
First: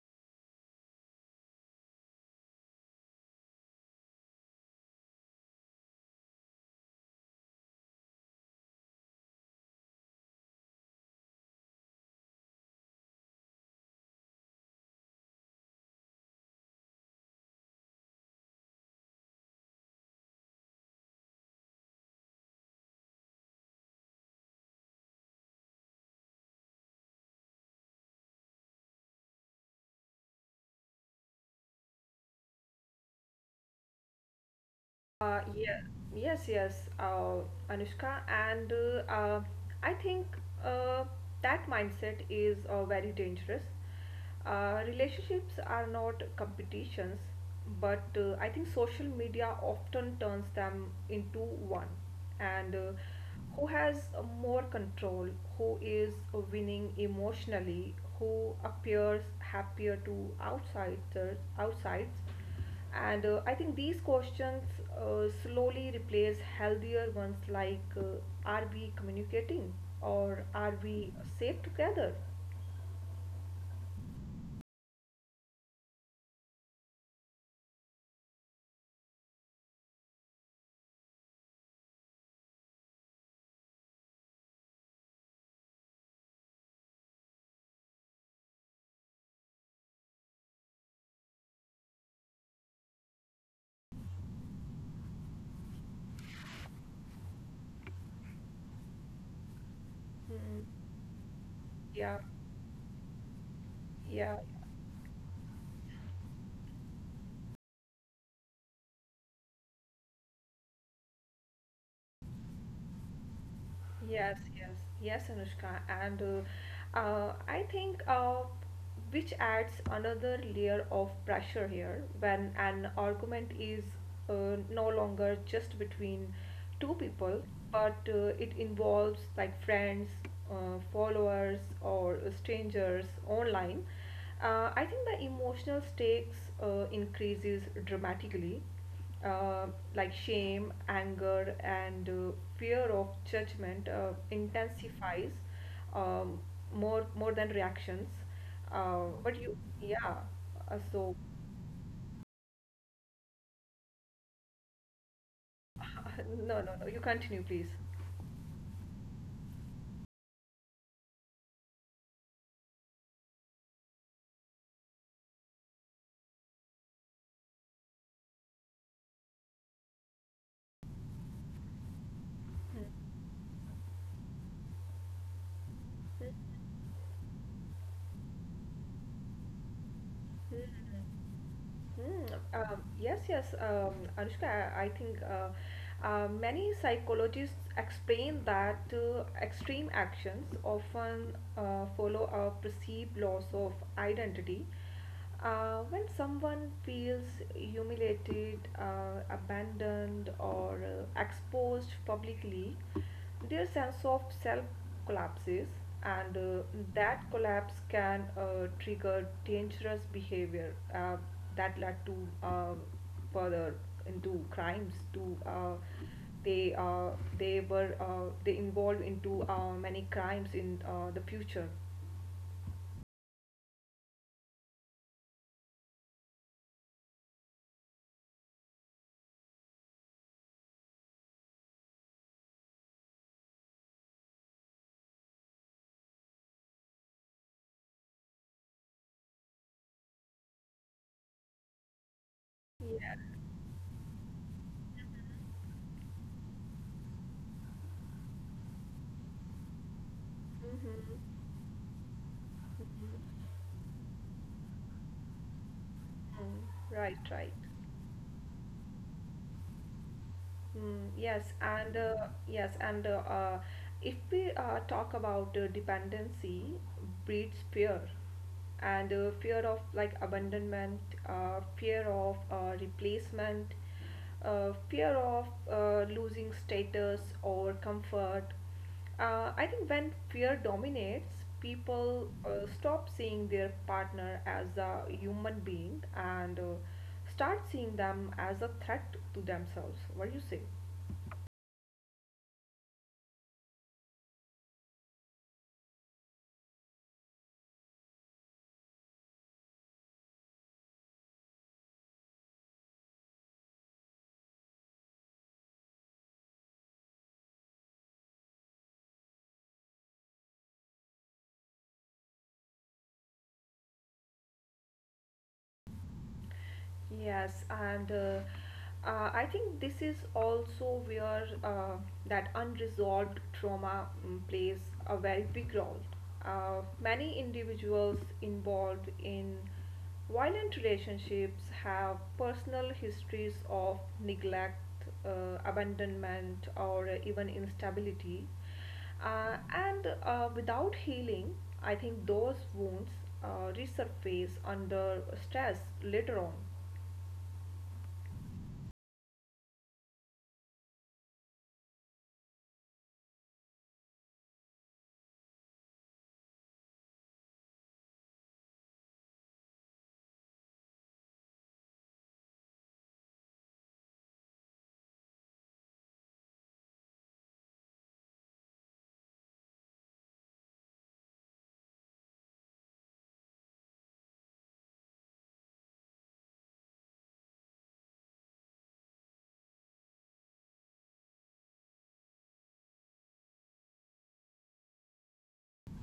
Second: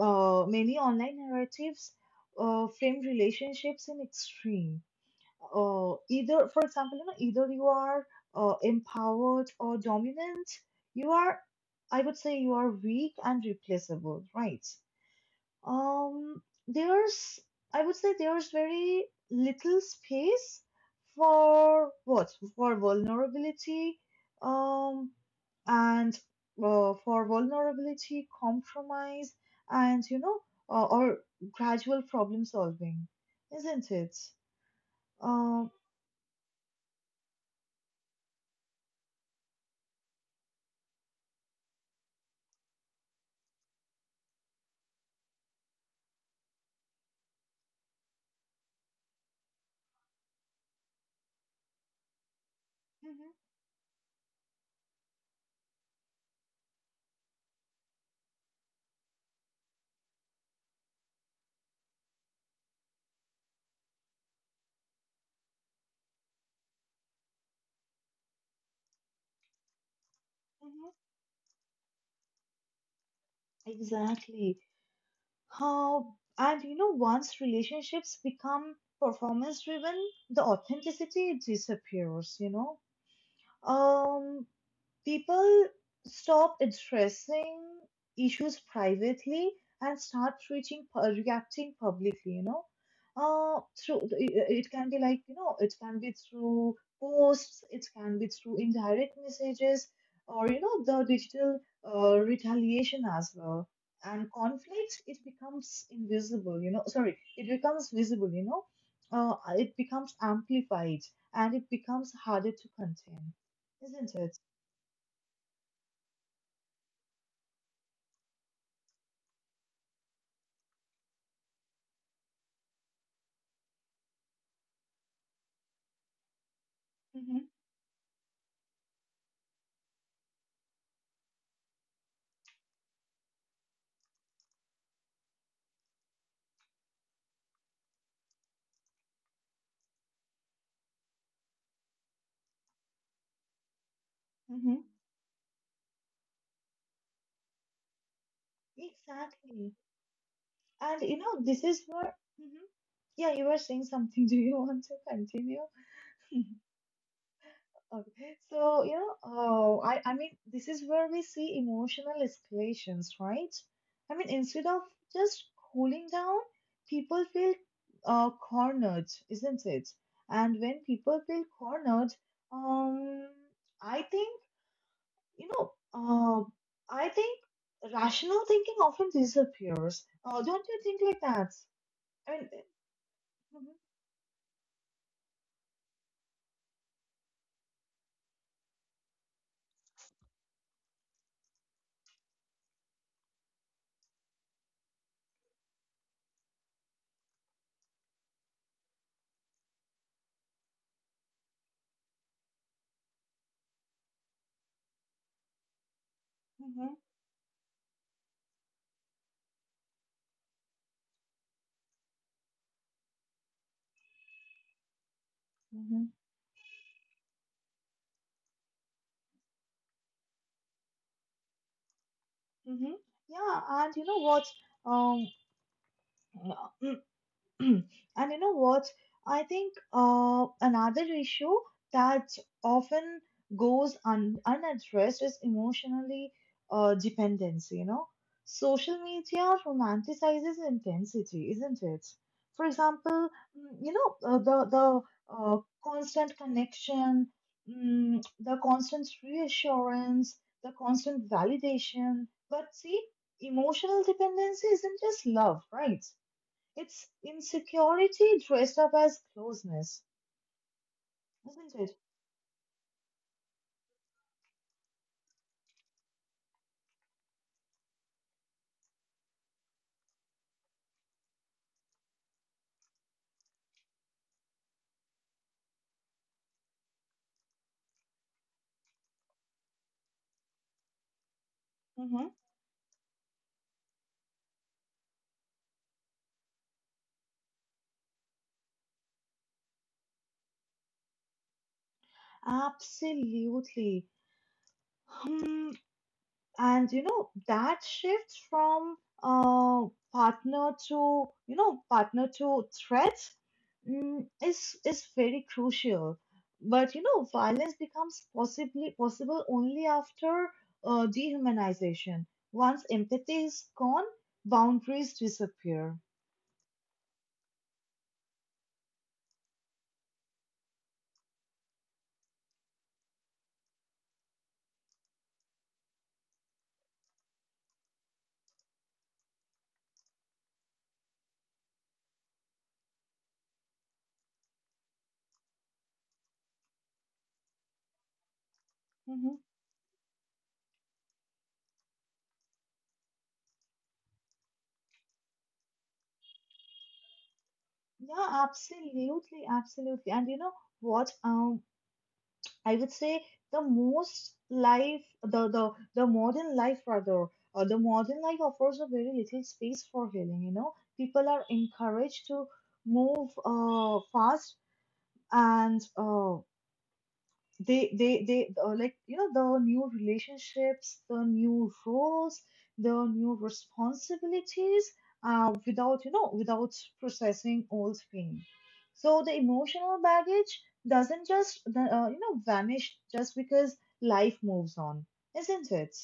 [SPEAKER 1] uh, many online narratives frame relationships in extreme. Either, for example, you know, either you are empowered or dominant, you are, I would say, you are weak and replaceable, right? Um, there's, I would say, there's very little space for what? For vulnerability, um, and for vulnerability, compromise, and you know, or gradual problem solving, isn't it? Um,
[SPEAKER 2] Yeah, yes, yes, Anushka, and I think uh, that mindset is very dangerous. Relationships are not competitions, but I think social media often turns them into one. And
[SPEAKER 1] mhm,
[SPEAKER 2] who has more control, who is winning emotionally, who appears happier to outsiders, outsides, and I think these questions slowly replace healthier ones like are we communicating or are
[SPEAKER 1] mhm,
[SPEAKER 2] we safe together?
[SPEAKER 1] exactly. How, and you know, once relationships become performance driven, the authenticity disappears. You know, Um, people stop addressing issues privately and start reaching reacting publicly, you know, through it. It can be, like, you know, it can be through posts, it can be through indirect messages, or, you know,
[SPEAKER 2] Hmm,
[SPEAKER 1] the digital
[SPEAKER 2] yeah,
[SPEAKER 1] retaliation as well. And
[SPEAKER 2] yeah.
[SPEAKER 1] conflict, it becomes visible, you know, it becomes amplified, and it becomes harder to contain, isn't it?
[SPEAKER 2] Yes, yes, yes, Anushka, and I think which adds another layer of pressure here when an argument is no longer just between two
[SPEAKER 1] Mm-hmm.
[SPEAKER 2] people, but it involves like friends, followers, or strangers online. I think the emotional stakes increases dramatically, uh, like shame, anger, and fear of judgment
[SPEAKER 1] Mm-hmm.
[SPEAKER 2] intensifies, um, more more than reactions.
[SPEAKER 1] Exactly.
[SPEAKER 2] Yeah. Uh,
[SPEAKER 1] And
[SPEAKER 2] so,
[SPEAKER 1] you know, this is where— Mhm. Yeah, you were saying something. Do you want to continue?
[SPEAKER 2] no, no, no. You continue, please.
[SPEAKER 1] Okay. So, you know, oh, I mean, this is where we see emotional escalations, right? I mean, instead of just cooling down, people feel cornered, isn't it? And when people feel cornered, um, I think, you know, uh, I think rational thinking often disappears. Don't you think
[SPEAKER 2] Mhm.
[SPEAKER 1] like that? I mean,
[SPEAKER 2] Hmm. Yes, yes, Anushka, I think many psychologists explain that extreme actions often follow a perceived loss of identity. When someone feels humiliated, abandoned, or exposed publicly, their sense of self collapses, and
[SPEAKER 1] mhm, mhm,
[SPEAKER 2] that collapse can trigger dangerous behavior that led to uh, further into crimes to
[SPEAKER 1] mhm,
[SPEAKER 2] they uh, they were they involved into many crimes in the future.
[SPEAKER 1] mhm. Yeah, and you know what? Um, and you know what? I think another issue that often goes unaddressed is emotionally dependence, you know. Social media romanticizes intensity, isn't it? For
[SPEAKER 2] Yeah.
[SPEAKER 1] example, mm, you know, the uh, constant connection, the constant reassurance, the
[SPEAKER 2] Mm-hmm.
[SPEAKER 1] constant validation. But see, emotional dependency isn't just love, right?
[SPEAKER 2] Mm,
[SPEAKER 1] It's
[SPEAKER 2] right, right.
[SPEAKER 1] insecurity dressed up as closeness,
[SPEAKER 2] Mm, yes,
[SPEAKER 1] isn't it?
[SPEAKER 2] and if we talk about dependency breeds fear, and fear of like abandonment, fear of replacement, fear of losing status or comfort. I think when fear dominates,
[SPEAKER 1] Hmm.
[SPEAKER 2] people stop seeing their partner as a human being and start seeing them as a threat to themselves. What do you say?
[SPEAKER 1] Absolutely. Hmm. And you know, that shift from uh, partner to threat, is very crucial. But you know, violence becomes possibly possible only after dehumanization. Once empathy is gone, boundaries disappear.
[SPEAKER 2] Yes, and I think this is also where that unresolved trauma plays a very big role. Many individuals involved in violent relationships have personal histories of neglect, abandonment, or even instability. And Without healing, I think those wounds resurface under stress later on.
[SPEAKER 1] Yeah, absolutely, absolutely. And you know what? I would say the modern life, rather, the modern life offers a very little space for healing. You know, people are encouraged to move fast, and they like, you know, the new relationships, the new roles, the new responsibilities, without, you know, without processing old pain. So the emotional baggage doesn't just you know vanish just because life moves on, isn't it?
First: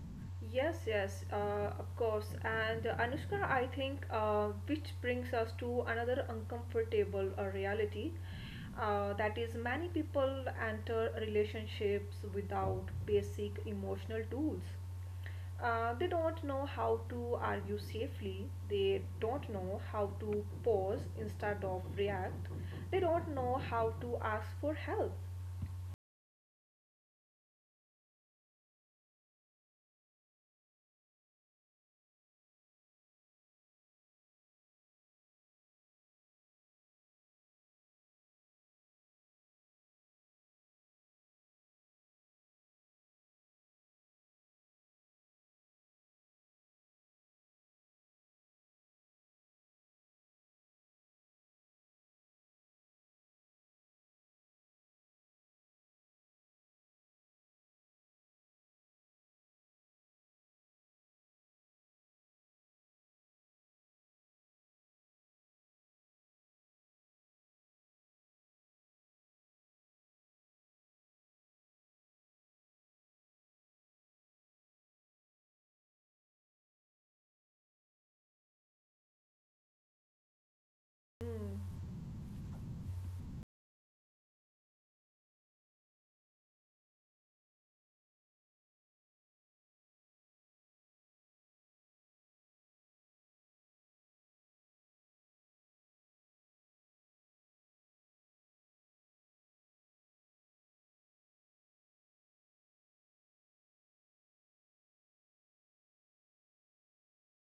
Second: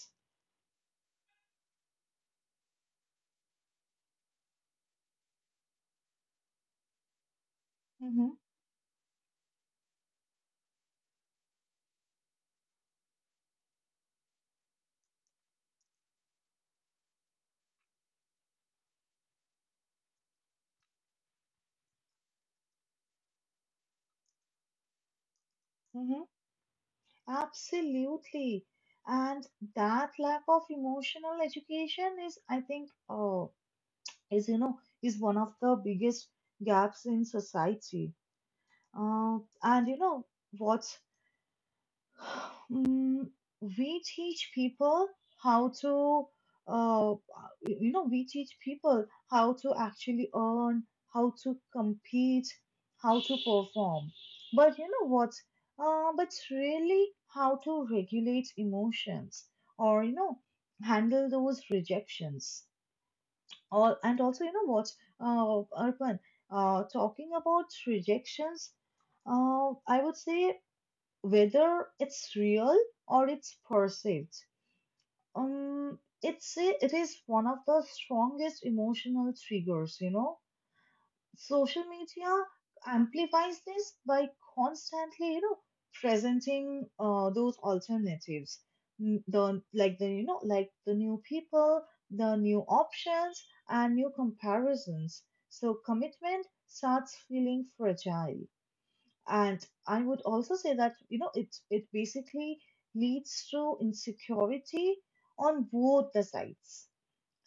[SPEAKER 2] Yes, yes, of course. And Anushka, I think, which brings us to another uncomfortable reality.
[SPEAKER 1] Mm-hmm,
[SPEAKER 2] That is, many people enter relationships without basic emotional tools. They don't know how to argue safely. They don't know how to pause instead of react. They don't know how to ask for help.
[SPEAKER 1] mm-hmm. Absolutely. And that lack of emotional education is, I think, is you know is one of the biggest gaps in society, uh, and you know what? mm, we teach people how to uh, we teach people how to actually earn, how to compete, how to perform, but you know what? But really, how to regulate emotions, or, you know, handle those rejections. All, and also, you know what, Arpan, talking about rejections, I would say, whether it's real or it's perceived, it is one of the strongest emotional triggers, you know.
[SPEAKER 2] Hmm.
[SPEAKER 1] Social media amplifies this by constantly, you know, presenting those alternatives. The like, the, you know, like the new people, the new options, and new comparisons. So commitment starts feeling fragile, and I would also say that, you know, it basically leads to insecurity on both the sides.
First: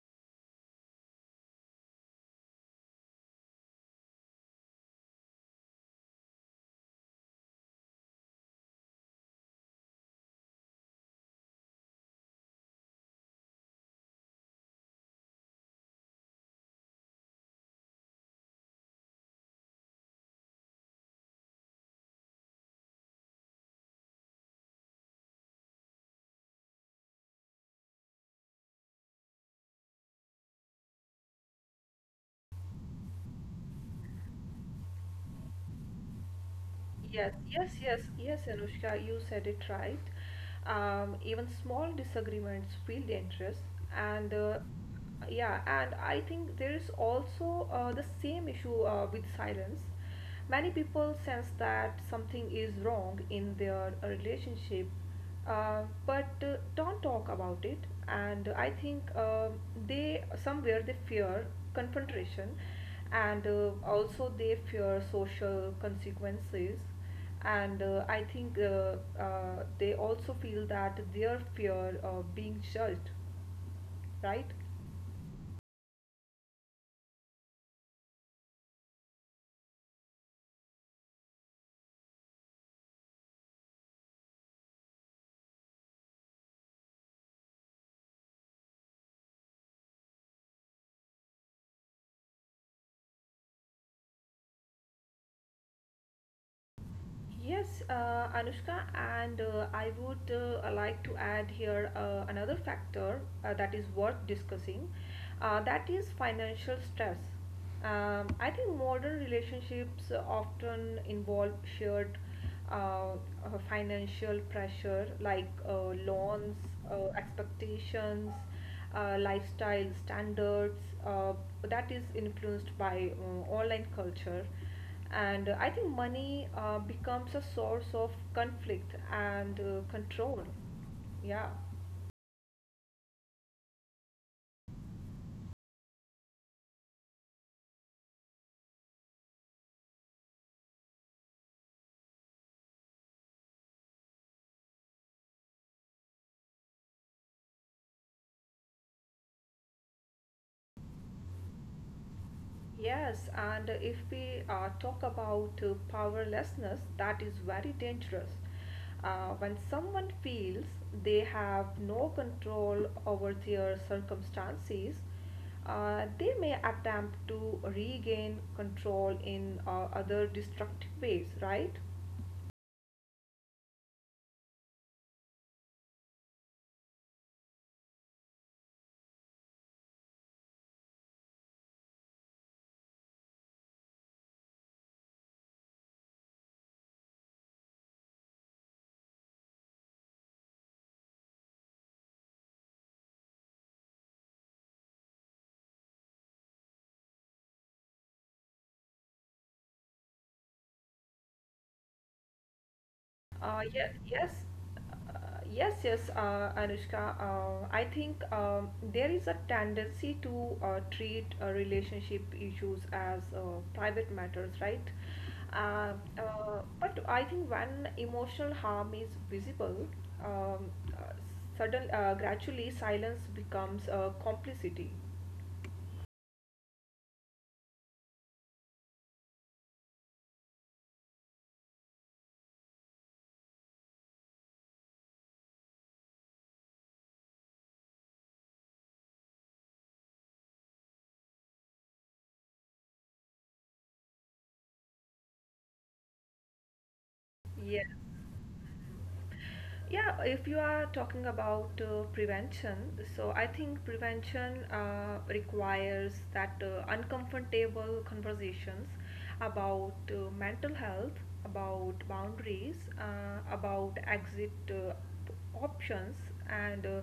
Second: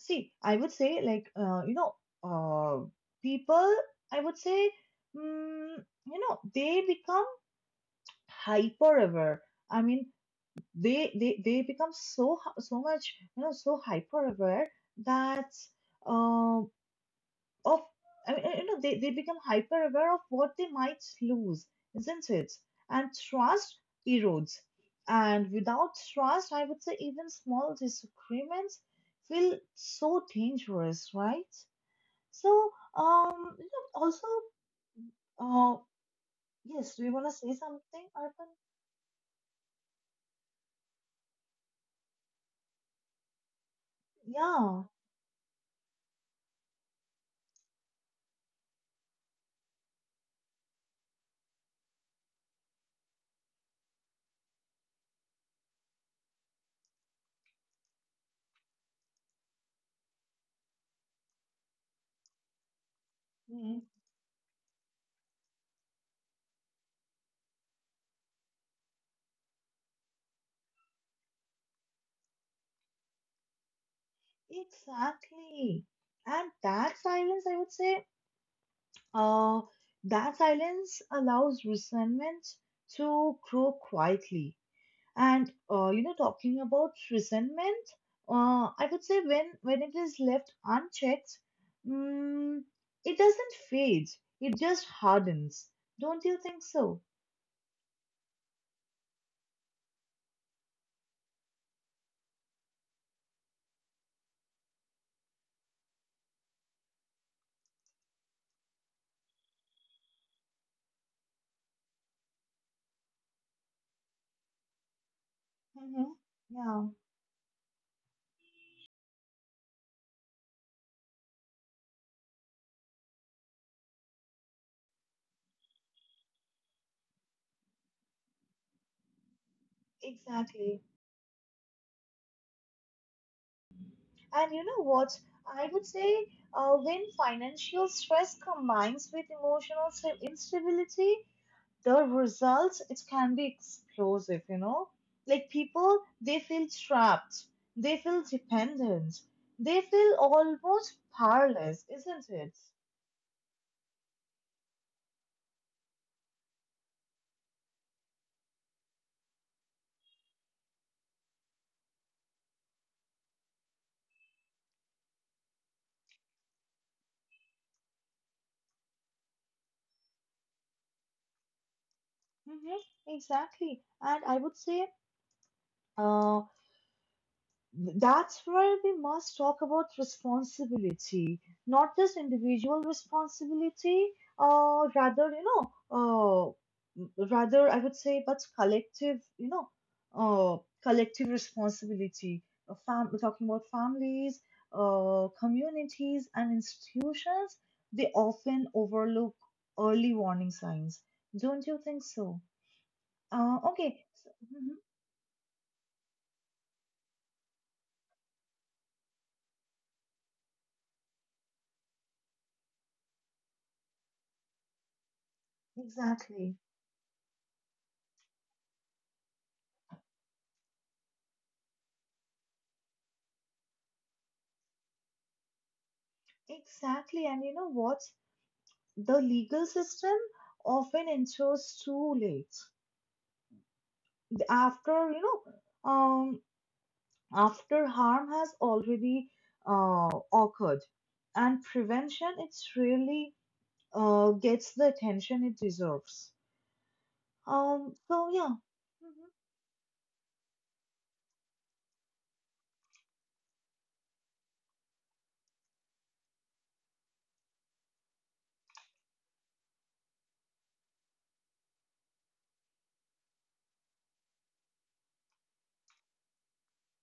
[SPEAKER 1] See, I would say, like, uh, people, I would say, mm, you know, they become hyper aware. I mean, they become so much, you know, so hyper aware that uh, of, I mean, you know, they become hyper aware of what they might lose, isn't it? And trust erodes. And without trust, I would say even small disagreements feel so dangerous, right? So, um, you know, also, uh, yes, do you want
[SPEAKER 2] Yes,
[SPEAKER 1] to say
[SPEAKER 2] yes, yes,
[SPEAKER 1] something,
[SPEAKER 2] yes,
[SPEAKER 1] Arpan?
[SPEAKER 2] Anushka, you said it right. Even small disagreements feel dangerous, and
[SPEAKER 1] Yeah,
[SPEAKER 2] yeah, and I think there is also the same issue with silence. Many people sense that something is wrong in their relationship but don't talk about it. And I think they somewhere they fear confrontation, and
[SPEAKER 1] mm,
[SPEAKER 2] also they fear social consequences. And I think they also feel that their fear of being judged, right?
[SPEAKER 1] exactly. And that silence, I would say, uh, that silence allows resentment to grow quietly. And you know, talking about resentment, I would say, when it is left unchecked, mm, it doesn't fade. It just hardens. Don't you think so?
[SPEAKER 2] Yes, Anushka, and I would like to add here another factor that is worth discussing, that is financial stress. I think modern relationships often involve shared uh, financial pressure like
[SPEAKER 1] Mm-hmm.
[SPEAKER 2] loans,
[SPEAKER 1] Yeah.
[SPEAKER 2] expectations, lifestyle standards uh, that is influenced by online culture, and I think money becomes a source of conflict and control.
[SPEAKER 1] Exactly.
[SPEAKER 2] Yeah.
[SPEAKER 1] And you know what? I would say when financial stress combines with emotional instability, the results, it can be explosive, you know? Like people, they feel trapped, they feel dependent, they feel almost powerless, isn't it?
[SPEAKER 2] Yes, and if we talk about powerlessness, that is very dangerous. When someone feels they have no control over their circumstances, they may attempt to regain control in other destructive ways, right?
[SPEAKER 1] Mm-hmm. Exactly. And I would say uh, that's where we must talk about responsibility, not just individual responsibility, rather, you know, rather, I would say, but collective, you know, collective responsibility. A talking about families, communities, and institutions, they often overlook early warning signs. Don't you think so?
[SPEAKER 2] Uh, yes,
[SPEAKER 1] Okay,
[SPEAKER 2] yes,
[SPEAKER 1] mhm,
[SPEAKER 2] yes, yes, Anushka. I think there is a tendency to treat relationship issues as private matters, right? Uh,
[SPEAKER 1] exactly.
[SPEAKER 2] but I think when emotional harm is visible, um, uh, sudden, gradually silence becomes complicity.
[SPEAKER 1] Exactly, and you know what? The legal system often ensures too late, after, you know, after harm has already occurred, and prevention, it's really gets the attention it deserves.
[SPEAKER 2] Yes.
[SPEAKER 1] So yeah. Hmm.
[SPEAKER 2] Yeah, if you are talking about prevention, so I think prevention requires that uncomfortable conversations about mental health, about boundaries, about exit options, and uh,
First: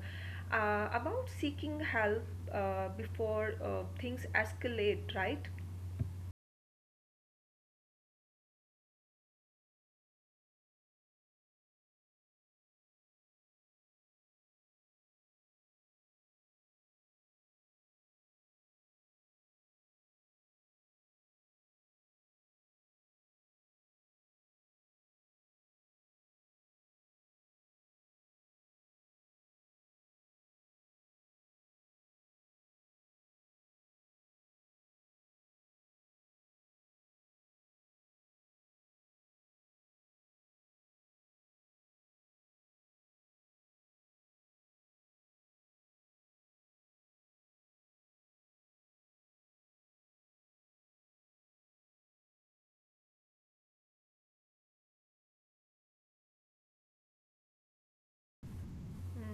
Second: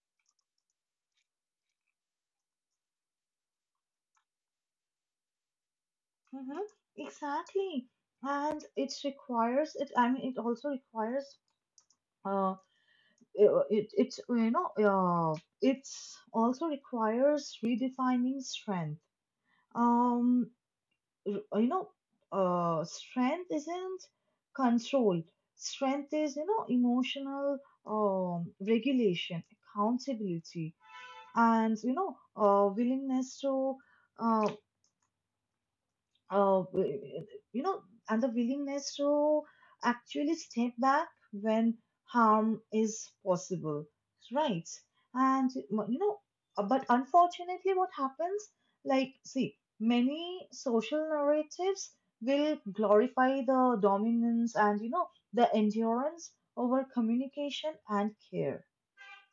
[SPEAKER 2] uh, about seeking help before things escalate, right?
[SPEAKER 1] Hmm, exactly. And it requires it, I mean, it also requires uh it it's you know it's also requires redefining strength. um you know, strength isn't control. Strength is, you know, emotional regulation, accountability, and, you know, willingness to uh, uh, you know, and the willingness to actually step back when harm is possible, right? And you know, but unfortunately, what happens? Like, see, many social narratives will glorify the dominance and, you know, the endurance over communication and care.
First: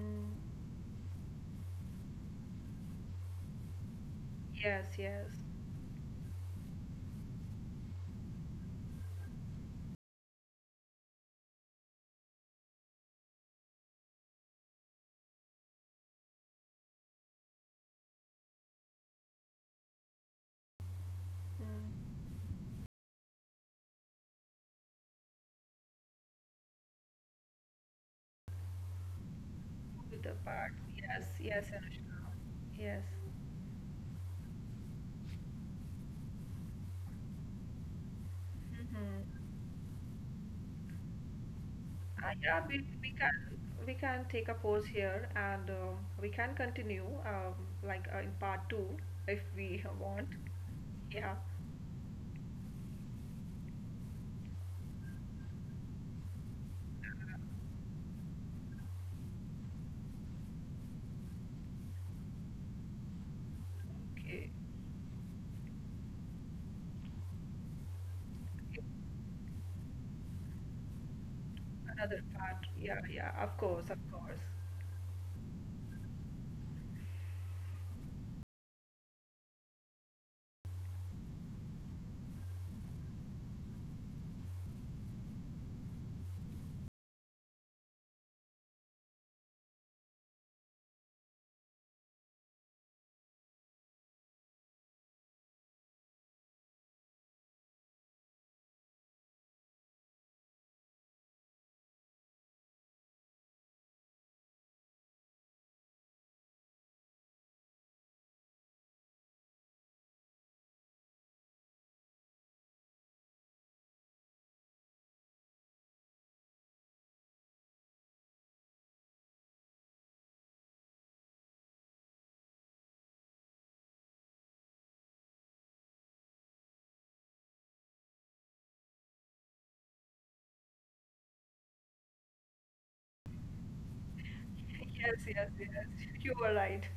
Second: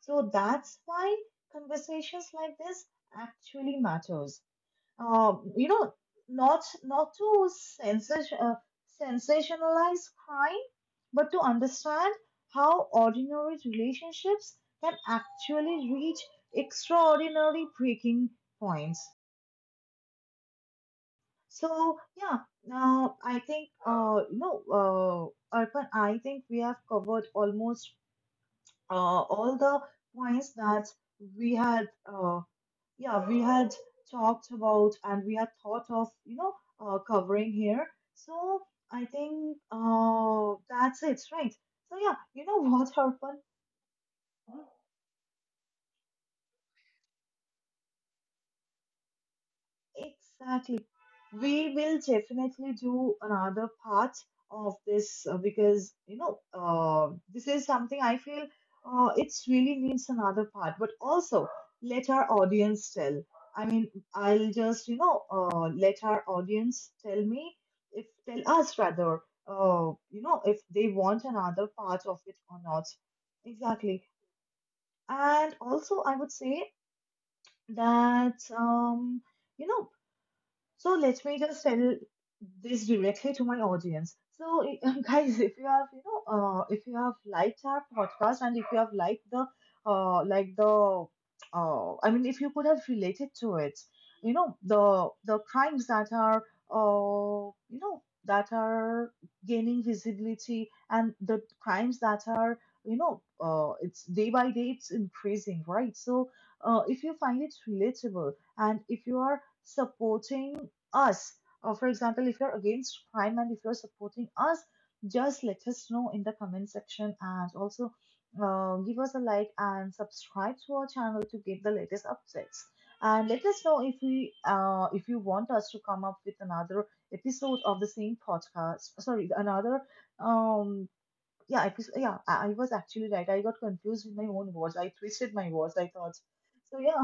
[SPEAKER 1] So that's why conversations like this actually matters,
[SPEAKER 2] yes, yes.
[SPEAKER 1] you know, not to sensationalize crime, but to understand how ordinary relationships can actually reach extraordinary breaking points. So yeah, now I think, Arpan, I think we have covered almost all the
[SPEAKER 2] With the
[SPEAKER 1] points
[SPEAKER 2] part.
[SPEAKER 1] that
[SPEAKER 2] Yes,
[SPEAKER 1] we
[SPEAKER 2] yes,
[SPEAKER 1] had.
[SPEAKER 2] Anushka. Yes.
[SPEAKER 1] Yeah, we had talked about and we had thought of, you know, covering here. So I
[SPEAKER 2] Mhm.
[SPEAKER 1] think that's it, right? So yeah, you know,
[SPEAKER 2] Yeah, we,
[SPEAKER 1] what,
[SPEAKER 2] we can
[SPEAKER 1] Harpan?
[SPEAKER 2] we can take a pause here and we can continue like in part two if we want.
[SPEAKER 1] Exactly.
[SPEAKER 2] Yeah.
[SPEAKER 1] We will definitely do another part of this, because you know, this is something I feel it's really needs another part. But also, let our audience tell. I mean, I'll
[SPEAKER 2] Okay.
[SPEAKER 1] just, you know, let our audience tell me, if— tell us, rather, you know, if they want another part of
[SPEAKER 2] Another
[SPEAKER 1] it or
[SPEAKER 2] part.
[SPEAKER 1] not.
[SPEAKER 2] Yeah, yeah. Of course,
[SPEAKER 1] Exactly,
[SPEAKER 2] of course.
[SPEAKER 1] and also I would say that, you know, so let me just tell this directly to my audience. So I— guys, if you have, you know, if you have liked our podcast, and if you have liked the uh, like the I mean, if you could have related to it, you know, the crimes that are, you know, that are gaining visibility, and the crimes that are, you know, it's day by day it's increasing, right? So if you find it relatable, and if you are supporting us. For example, if you're against crime and if you're supporting us, just let us know in the comment section, and also give us a like and subscribe to our channel to get the latest updates. And let us know if we, if you want us to come up with another episode of the same podcast. Sorry, another um yeah episode. Yeah, I was actually right. I got confused with my own words. I
[SPEAKER 2] Yes,
[SPEAKER 1] twisted my
[SPEAKER 2] yes,
[SPEAKER 1] words. I
[SPEAKER 2] yes.
[SPEAKER 1] thought
[SPEAKER 2] You were
[SPEAKER 1] so.
[SPEAKER 2] right.
[SPEAKER 1] Yeah.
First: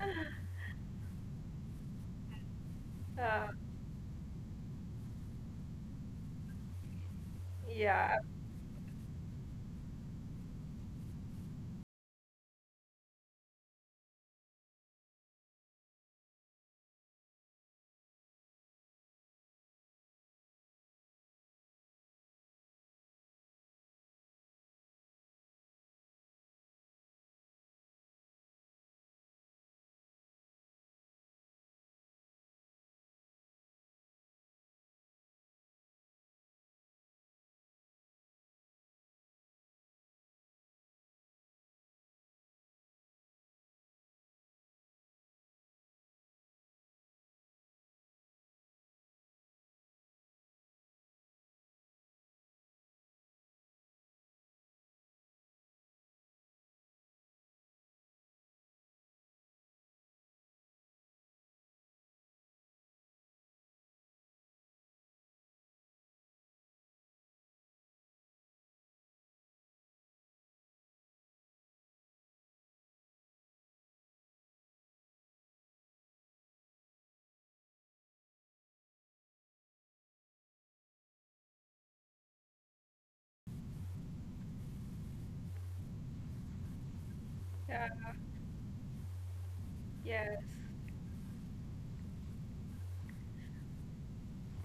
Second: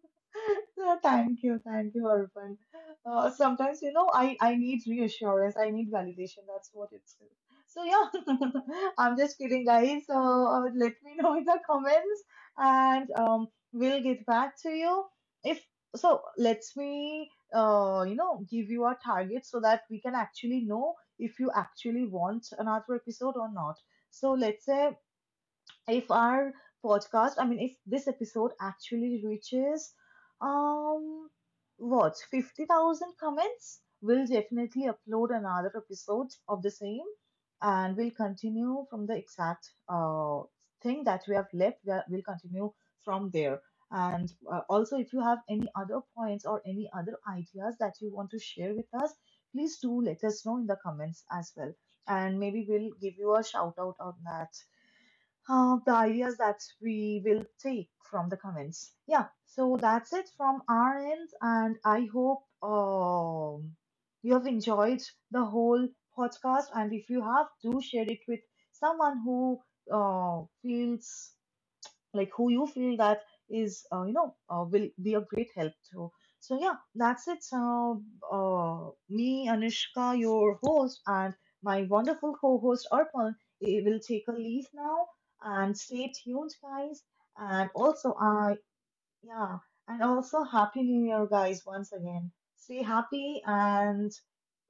[SPEAKER 1] No, thank you, thank you, Arpan.
[SPEAKER 2] Uh,
[SPEAKER 1] Sometimes, you know, I need reassurance, I need validation. That's what it is. So, yeah,
[SPEAKER 2] yeah.
[SPEAKER 1] I'm just kidding, guys. So, let me know in the comments, and we'll get back to you. If so, let me, you know, give you a target so that we can actually know if you actually want another episode or not. So, let's say, if our podcast, I mean, if this episode actually reaches, um what, 50,000 comments, we'll definitely upload another episode of the same, and we'll continue from the exact thing that we have left. We'll continue from there. And also, if you have any other points or any other ideas that you want to share with us, please do let us know in the comments as well, and maybe we'll give you a shout out on that, the ideas that we will take from the comments. Yeah, so that's it from our end, and I hope, you have enjoyed the whole podcast. And if you have, do share it with someone who feels, like, who you feel that is, will be a great help to. So yeah, that's it, me, Anushka, your host, and my wonderful co-host, Arpan, will take a leave now, and stay tuned, guys. And
[SPEAKER 2] Uh,
[SPEAKER 1] also, I— yeah, and
[SPEAKER 2] yes.
[SPEAKER 1] also happy new year, guys, once again. Stay happy, and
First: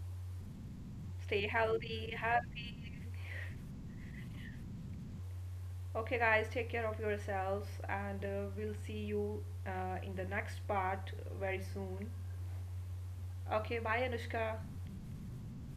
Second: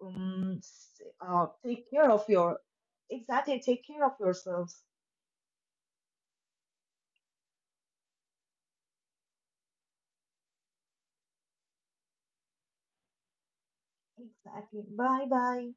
[SPEAKER 1] um, s-
[SPEAKER 2] Stay
[SPEAKER 1] take care
[SPEAKER 2] healthy,
[SPEAKER 1] of your—
[SPEAKER 2] happy.
[SPEAKER 1] exactly, take care of yourselves.
[SPEAKER 2] Okay, guys, take care of yourselves, and we'll see you in the next part very soon. Okay, bye, Anushka.
[SPEAKER 1] Exactly, bye bye.